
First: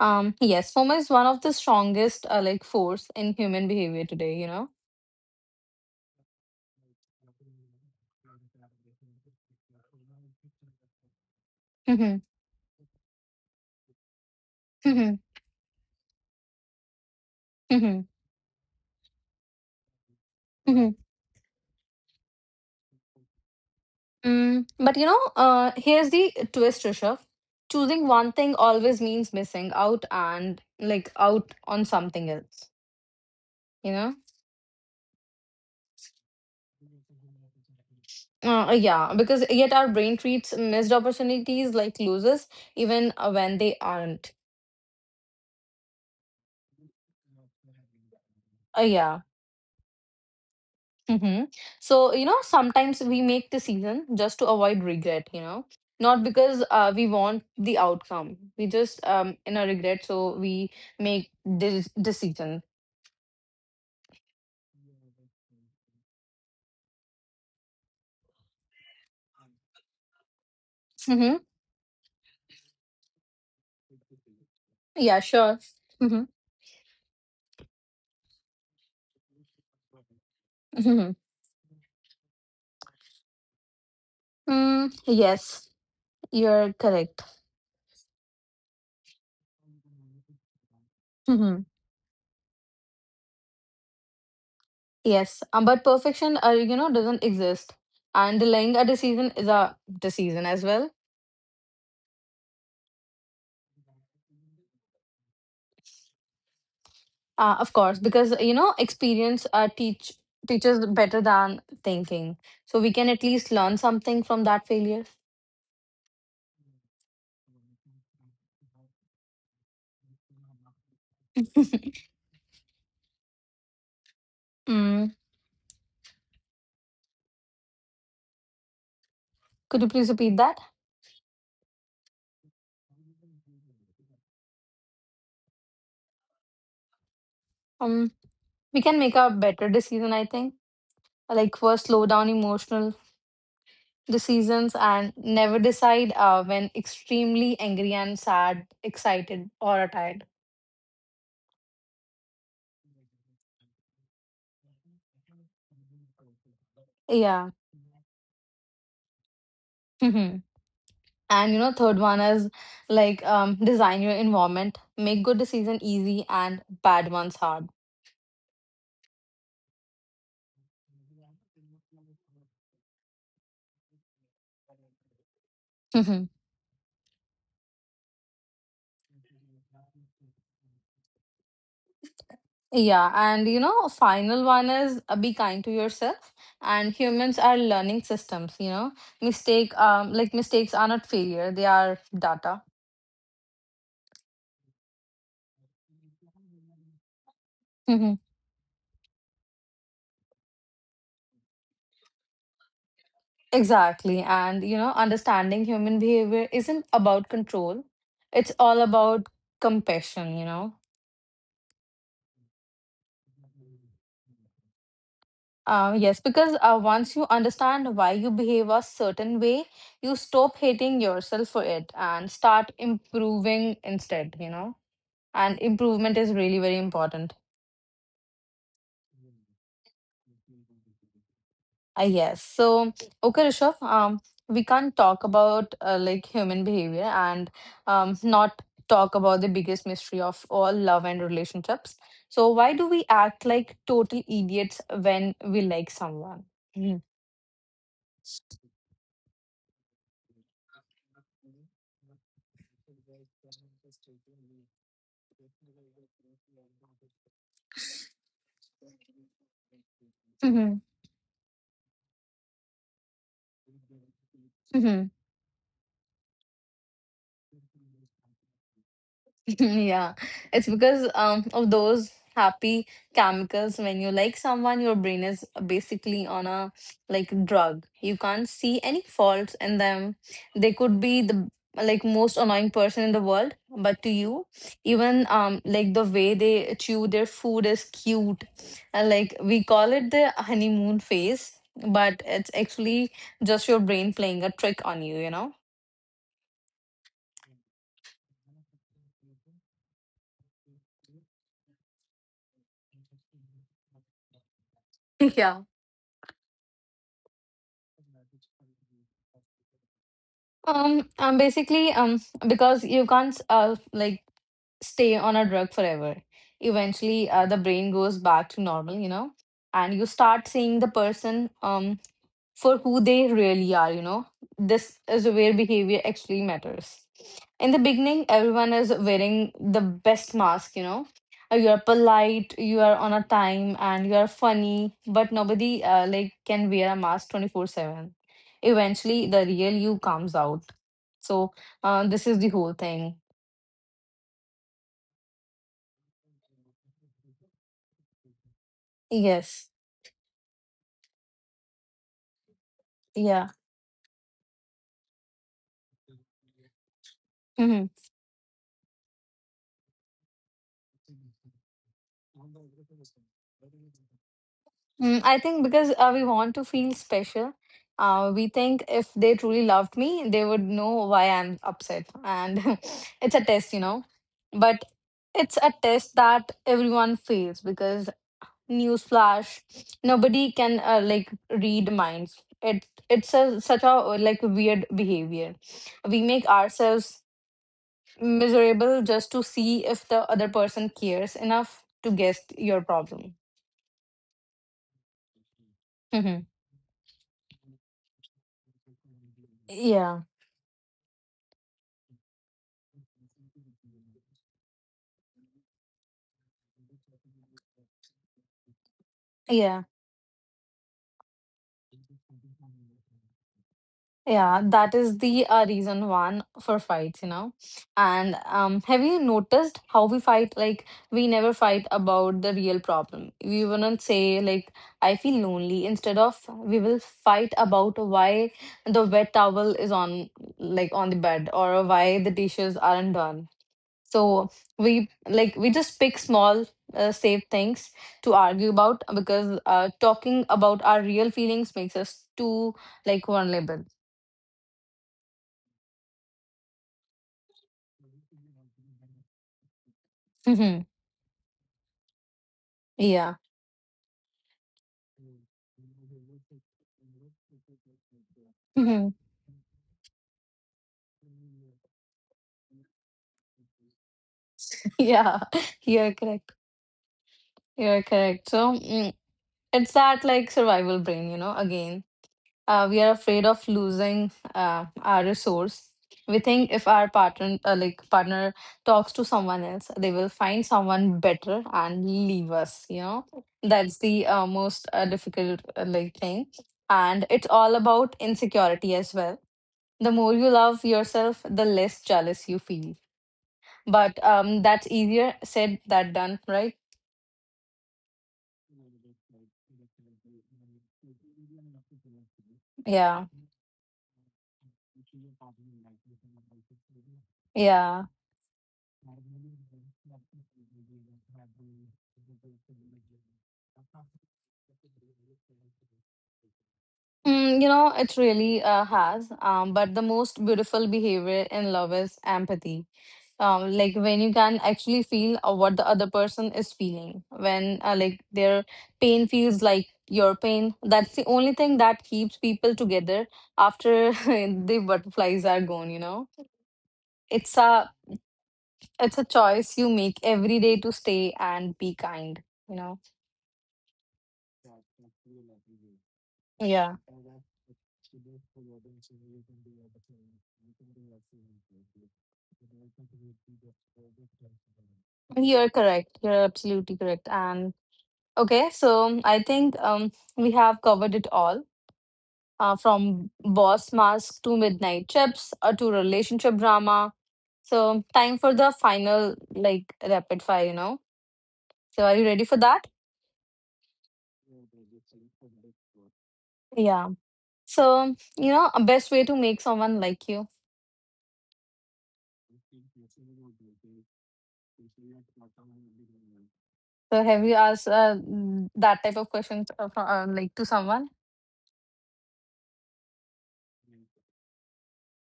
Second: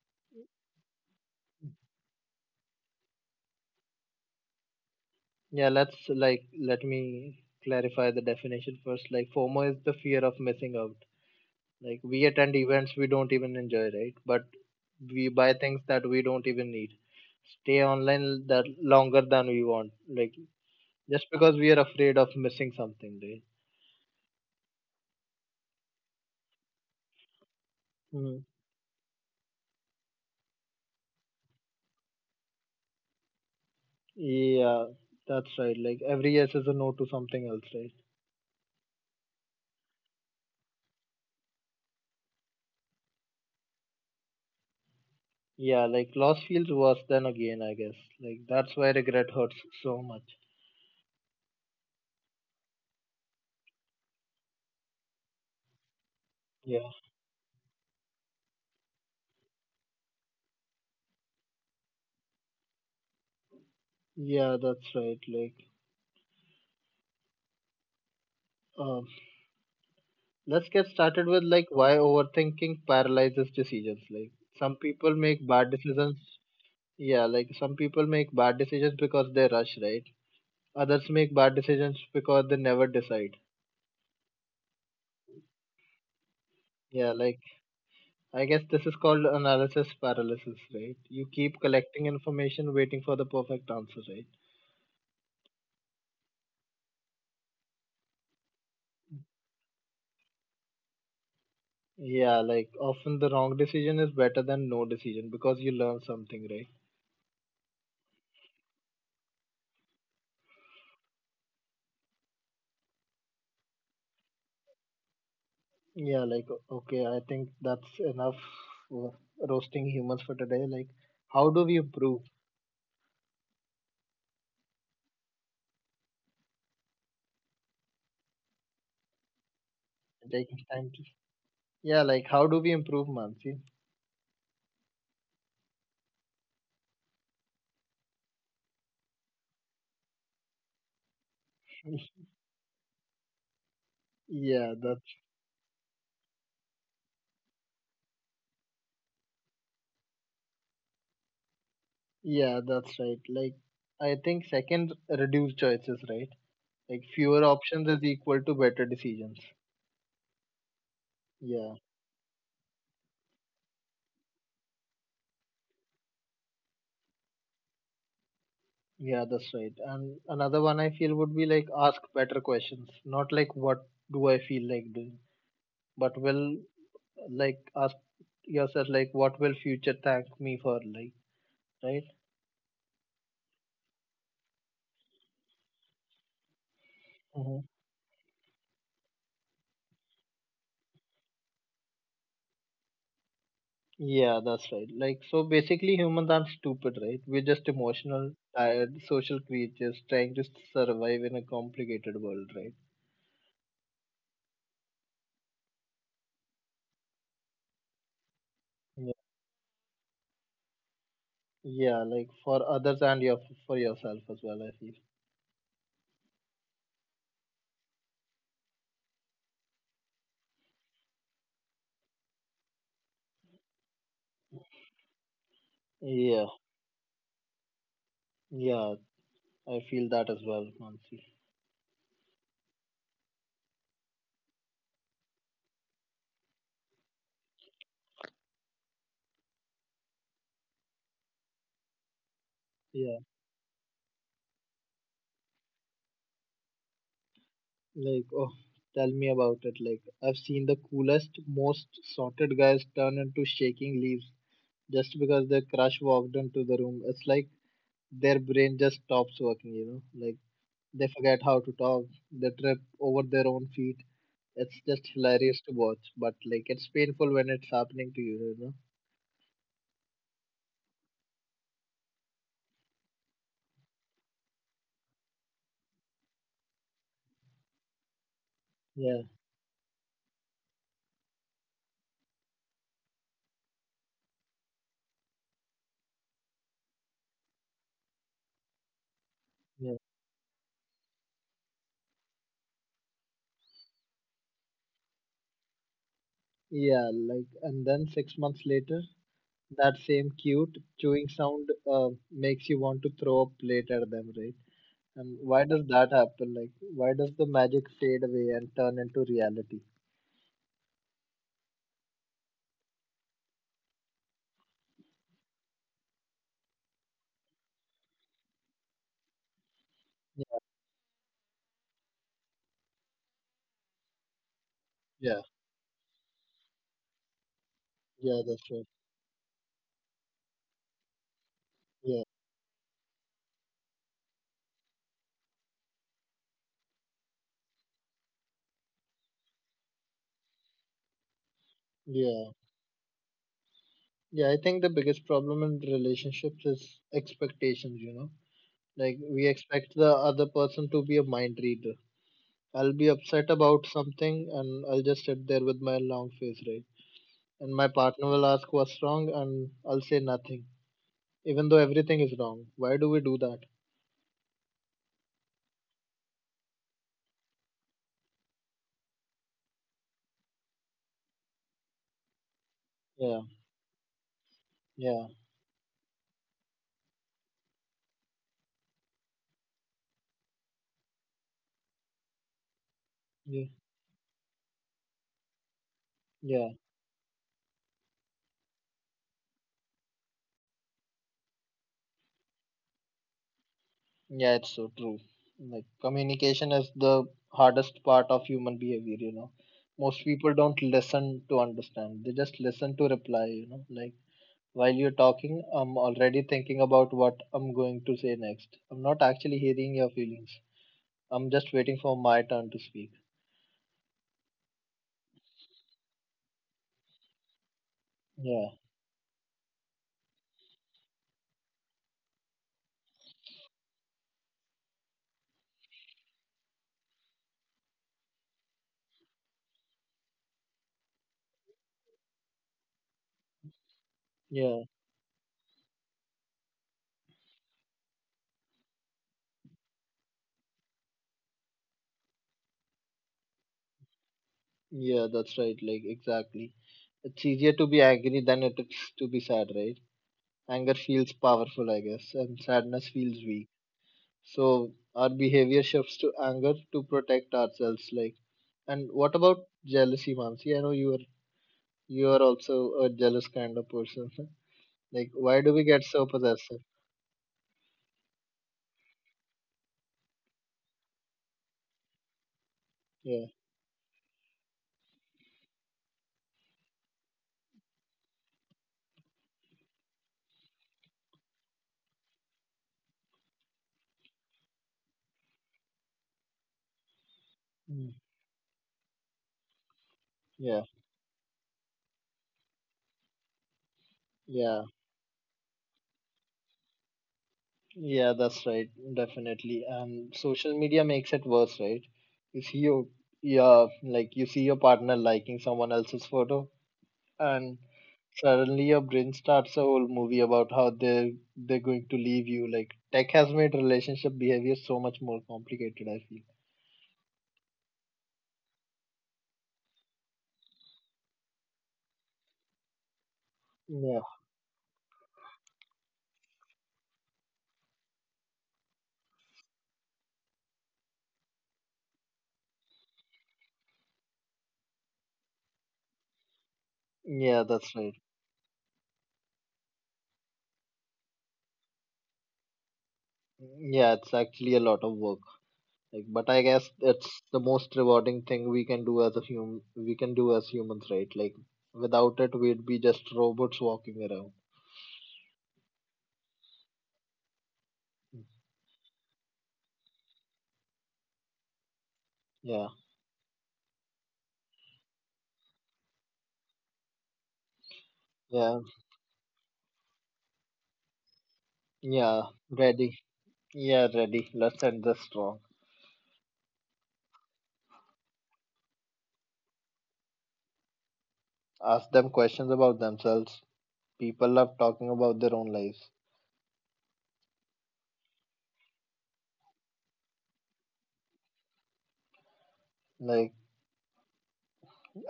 A: Yes, FOMO is one of the strongest like force in human behavior today, you know.
B: Yeah, let me clarify the definition first. Like FOMO is the fear of missing out. Like
A: Mm-hmm.
B: we attend events we don't even enjoy, right? But
A: Mm-hmm.
B: we buy things that we don't even need. Stay
A: Mm-hmm.
B: online that longer than we want. Like
A: Mm-hmm.
B: just because we are afraid of missing something, right?
A: But you know, here's the twist, Rishabh. Choosing one
B: Hmm.
A: thing always means missing out and like out on something else, you know.
B: Yeah, that's right. Like every yes is a no to something else, right?
A: Yeah, because yet our brain treats missed opportunities like losers, even when they aren't.
B: Yeah, like loss feels worse than a gain, I guess. Like that's why
A: Yeah.
B: regret hurts so much.
A: Mm-hmm. So, you know, sometimes we make the season just to avoid regret, you know, not because
B: Yeah.
A: we want the outcome. We just, in a regret, so we make this decision.
B: Yeah, that's right. Like, um, let's get started with
A: Mm-hmm.
B: like why overthinking paralyzes decisions. Like, some people
A: Yeah,
B: make
A: sure.
B: bad
A: Mm-hmm.
B: decisions. Yeah, like some people make bad decisions because they rush, right? Others
A: Mm-hmm.
B: make bad decisions because they never decide.
A: Mm, yes, you're
B: Yeah,
A: correct.
B: like I guess this is called analysis paralysis, right? You keep
A: [LAUGHS]
B: collecting information waiting for the perfect answer, right?
A: Yes, but perfection, you know, doesn't exist, and delaying a decision is a decision as well.
B: Yeah, like often the wrong decision is better than no decision because you learn something, right?
A: Of course, because you know, experience teaches better than thinking, so we can at least learn something from that failure.
B: Yeah, like okay, I think that's enough for roasting humans for today. Like, how do we improve?
A: Mm. Could you please repeat
B: Taking
A: that?
B: time to yeah, like, how do we improve, Mansi?
A: Um, we can make a better decision, I think. Like first, slow
B: [LAUGHS]
A: down emotional
B: Yeah,
A: decisions
B: that's
A: and never decide when extremely angry and sad, excited, or tired.
B: Yeah, that's right. Like, I think second, reduce choices, right? Like, fewer
A: Yeah.
B: options is equal to better decisions.
A: [LAUGHS] And you
B: Yeah,
A: know, third one is like design your environment, make good decision easy and bad ones hard.
B: yeah, that's right. And another one I feel would be like ask better questions, not like what do I feel like doing, but
A: Mhm.
B: will like ask yourself like what will future thank me for, like, right?
A: Yeah, and you know, final one is be kind to yourself. And humans
B: Hmm.
A: are learning systems. You know, mistakes are not failure; they are data.
B: Yeah, that's right. Like, so basically, humans aren't stupid, right? We're just
A: Mhm.
B: emotional, tired, social creatures trying to survive in a complicated world, right?
A: Exactly, and you know, understanding human behavior isn't about control; it's all about compassion. You know.
B: Yeah, like for others and your for yourself as well, I feel.
A: Yes, because once you understand why you behave a certain way, you stop hating yourself for it and start improving instead, you know. And improvement is
B: Yeah,
A: really very important.
B: yeah, I feel that as well, Mansi.
A: Yes. So, okay, Rishabh, we can't talk about like human behavior and not talk about the biggest mystery of all, love and relationships. So, why do we
B: Yeah,
A: act like total idiots when we like someone? Hmm.
B: like oh, tell me about it. Like I've seen the coolest, most sorted guys turn into shaking leaves just because their crush walked into the room. It's like their brain just stops working, you know? Like
A: Hmm.
B: they forget how to talk, they trip over their own feet. It's just hilarious to watch, but like it's painful when it's happening to you, you know?
A: [LAUGHS] Yeah, it's because of those happy chemicals. When you like someone, your brain is basically on a like drug, you can't see any
B: Yeah,
A: faults in them. They could be the like most annoying person in the world, but to you, even like the way they chew their food is cute, and like we
B: yeah.
A: call it the honeymoon phase, but it's actually just your brain playing a trick on you, you know.
B: Yeah, like, and then 6 months later, that same cute chewing sound makes you want to throw a plate at them, right?
A: [LAUGHS]
B: And
A: Yeah.
B: why does that happen? Like, why does the magic fade away and turn into reality?
A: Basically, because you can't like stay on a drug forever. Eventually, the brain goes back to normal, you know, and you
B: Yeah,
A: start seeing the person for who they really are, you know. This is
B: yeah,
A: where behavior actually matters. In the beginning,
B: yeah, that's
A: everyone
B: right.
A: is wearing the best mask, you know. You are
B: Yeah,
A: polite, you are on a time, and you are funny, but nobody can wear a mask 24/7. Eventually, the real you comes out. So, this is the
B: yeah,
A: whole thing.
B: yeah. I think the biggest problem in relationships is expectations, like we
A: Yes.
B: expect the other person to be a mind reader. I'll be
A: Yeah.
B: upset about something and I'll just sit there with my long face, right? And my
A: Mhm.
B: partner will ask what's wrong, and I'll say nothing, even though everything is wrong. Why do we do that?
A: I think because we want to feel special. We think if they truly loved me, they would know why I'm upset. And [LAUGHS] it's
B: Yeah,
A: a test, you know. But
B: yeah,
A: it's a test that everyone fails because newsflash, nobody can read minds. It's
B: yeah,
A: a such a weird behavior. We make
B: yeah,
A: ourselves miserable just to see if the other person cares enough to guess your problem.
B: yeah. It's so true. Like
A: Mhm.
B: communication is the hardest part of human behavior. Most
A: Yeah.
B: people don't listen to understand. They just listen to reply. Like while you're talking, I'm already thinking about what I'm going to say next. I'm not actually
A: Yeah,
B: hearing your feelings. I'm just waiting for my turn to speak.
A: yeah, that is the reason one for fights, you know. And
B: Yeah,
A: have you noticed how we fight? Like, we never fight about the real problem. We wouldn't say like, "I feel lonely." Instead of, we will fight about why the wet towel is on, like, on the bed, or why the dishes aren't done. So
B: yeah,
A: we just pick small, safe things to argue about because talking about our real feelings makes us too like vulnerable.
B: yeah. That's right. Like exactly. It's easier to be angry than it is to be sad, right?
A: Hmm.
B: Anger feels powerful, I guess, and sadness
A: Yeah.
B: feels weak. So our behavior shifts to anger to protect ourselves. Like, and
A: Hmm.
B: what about jealousy, Mansi? I know you are also a jealous kind of person. [LAUGHS]
A: [LAUGHS]
B: Like,
A: Yeah.
B: why do we
A: [LAUGHS]
B: get
A: You're
B: so
A: correct.
B: possessive?
A: You're correct. So it's that like survival brain, you know, again. We are
B: Yeah.
A: afraid of losing our resource. We think if our partner, talks to someone else, they will find someone better and leave us. You know, that's the most difficult thing, and it's all
B: Mm.
A: about insecurity as well. The more you
B: Yeah,
A: love yourself, the less jealous you feel but
B: yeah,
A: that's easier said than done, right?
B: yeah. That's right, definitely. And social media makes it worse, right? You see your
A: Yeah,
B: yeah, like you see your partner liking someone else's photo, and
A: yeah.
B: suddenly your brain starts a whole movie about how they're going to leave you. Like tech has made relationship behavior so much more complicated, I feel.
A: You know, it really has. But the most beautiful behavior in love is empathy. Like,
B: Yeah.
A: when you can actually feel what the other person is feeling, when their pain feels like your pain, that's the only thing that keeps people together after [LAUGHS] the butterflies are gone, you know. It's
B: Yeah,
A: a,
B: that's right.
A: it's a choice you make every day to stay and be kind, you know.
B: Yeah, it's actually a lot of work. Like, but I guess
A: Yeah.
B: it's the most rewarding thing we can do as humans, right? Like without it we'd be just robots walking around.
A: You're correct. You're absolutely correct. And okay, so I think we have covered it all.
B: Yeah,
A: From boss mask to midnight chips to relationship drama. So, time for the
B: yeah,
A: final like rapid fire, you know. So, are you
B: yeah.
A: ready for that?
B: Ready. Yeah, ready. Let's end this strong.
A: Yeah. So, you know, a best way to make someone like you.
B: Ask them questions about themselves. People love talking about their own lives.
A: So, have you asked that type of questions to someone?
B: Like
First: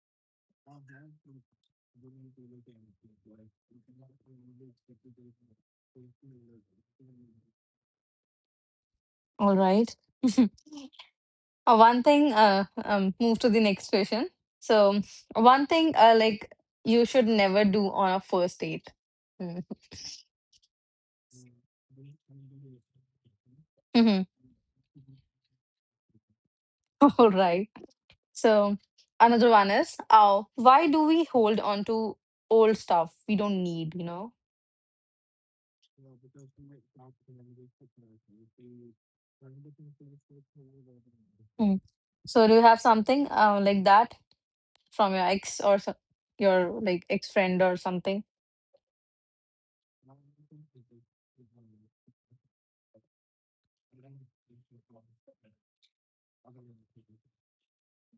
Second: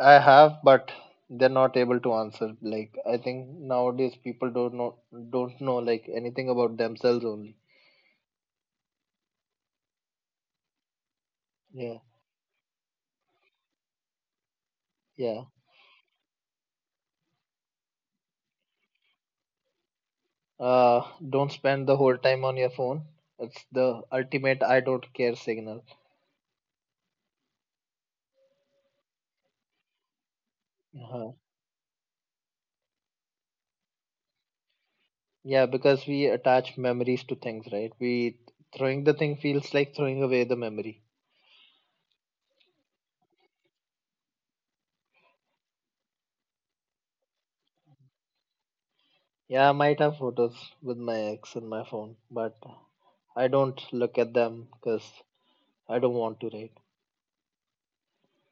B: I have, but they're not able to answer. Like I think nowadays people don't know like anything about themselves only.
A: All right. [LAUGHS]
B: Yeah,
A: One thing, move to the next question. So,
B: yeah.
A: one thing, you should never do on a first date.
B: Don't spend the whole time on your phone. It's the
A: Mm-hmm.
B: ultimate I don't care signal.
A: [LAUGHS] All right. So, another one is, why do
B: uh
A: we hold on to old stuff we don't need? You know.
B: Yeah, because we attach memories to things, right? We throwing the thing feels like throwing away the memory.
A: Mm. So, do you have something that from your ex or your like ex friend or something?
B: Yeah, I might have photos with my ex in my phone, but I don't look at them because I don't want to, right?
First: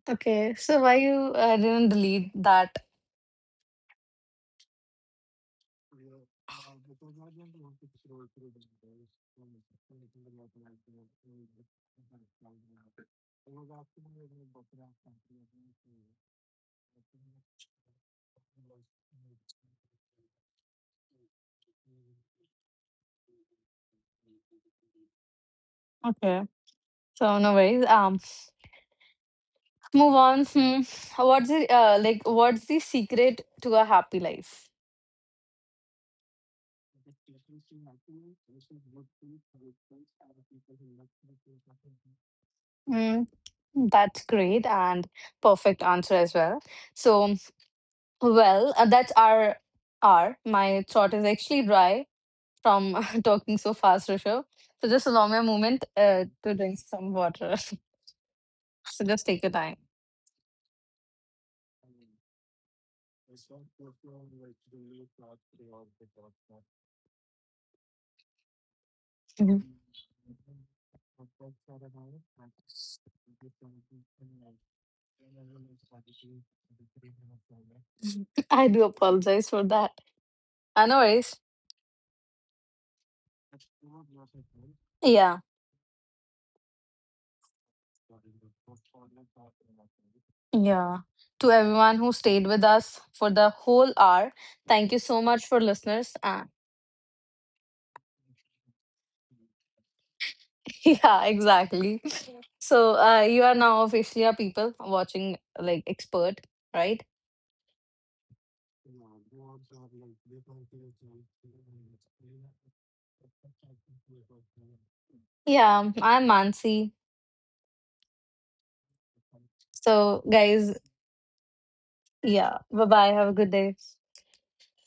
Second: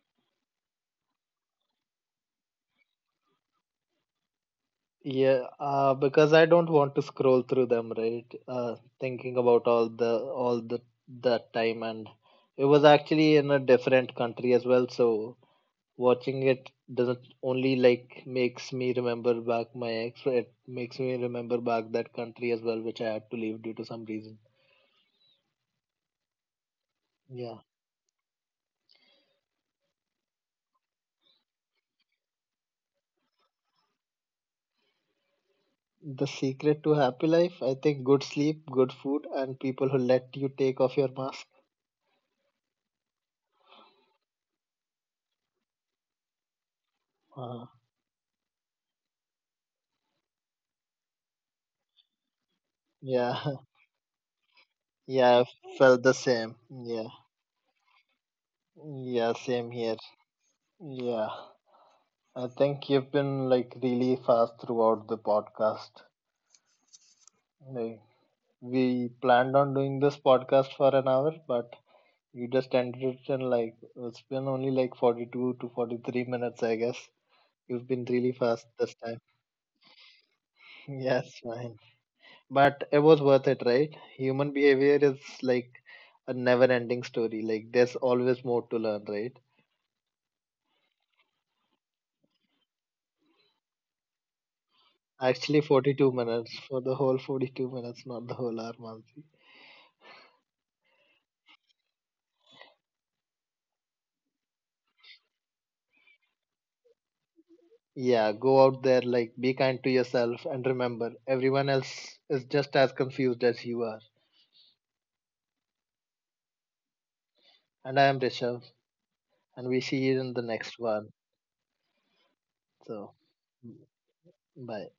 A: Okay. So, why you didn't delete that?
B: Yeah, because I don't want to scroll through them, right? Thinking about all the that time, and it was actually in a different country as well. So watching it doesn't only like makes me remember back my ex, it makes me remember back that country as well, which I had to leave due to some reason.
A: Okay. So, no
B: Yeah,
A: worries. Move on. Hmm. What's the secret to a happy life?
B: the secret to happy life, I think, good sleep, good food, and people who let you take off your mask.
A: Hmm. That's great and perfect answer as well. So,
B: Uh,
A: well, that's our my throat is actually dry from [LAUGHS] talking
B: yeah,
A: so fast, Rishabh. So, just
B: [LAUGHS]
A: allow me a
B: yeah,
A: moment
B: I felt the
A: to
B: same.
A: drink some
B: Yeah.
A: water. [LAUGHS] so, just take
B: Yeah,
A: your time.
B: same here. Yeah, I think you've been like really fast throughout the podcast. Like, we
A: Mhm.
B: planned on doing this podcast for an hour, but you just ended it in like it's been only like 42 to 43 minutes, I guess. You've been really
A: [LAUGHS] I
B: fast
A: do
B: this time. [LAUGHS]
A: apologize for that. No worries.
B: Yes, fine. But it was worth it, right? Human behavior is
A: Yeah.
B: like a never ending story. Like, there's always more to learn, right?
A: Yeah. To everyone who stayed with us for the whole hour, thank you so much for
B: Actually,
A: listeners.
B: 42 minutes for the whole 42 minutes, not the whole hour, month.
A: [LAUGHS] Yeah, exactly. So, you are now officially a people watching like expert, right?
B: Yeah, go out there, like, be kind to yourself, and remember, everyone else is just as confused as you are.
A: Yeah, I'm Mansi.
B: And I am Rishabh, and we see you
A: So,
B: in the next
A: guys,
B: one.
A: yeah, bye
B: So,
A: bye. Have a good day.
B: bye.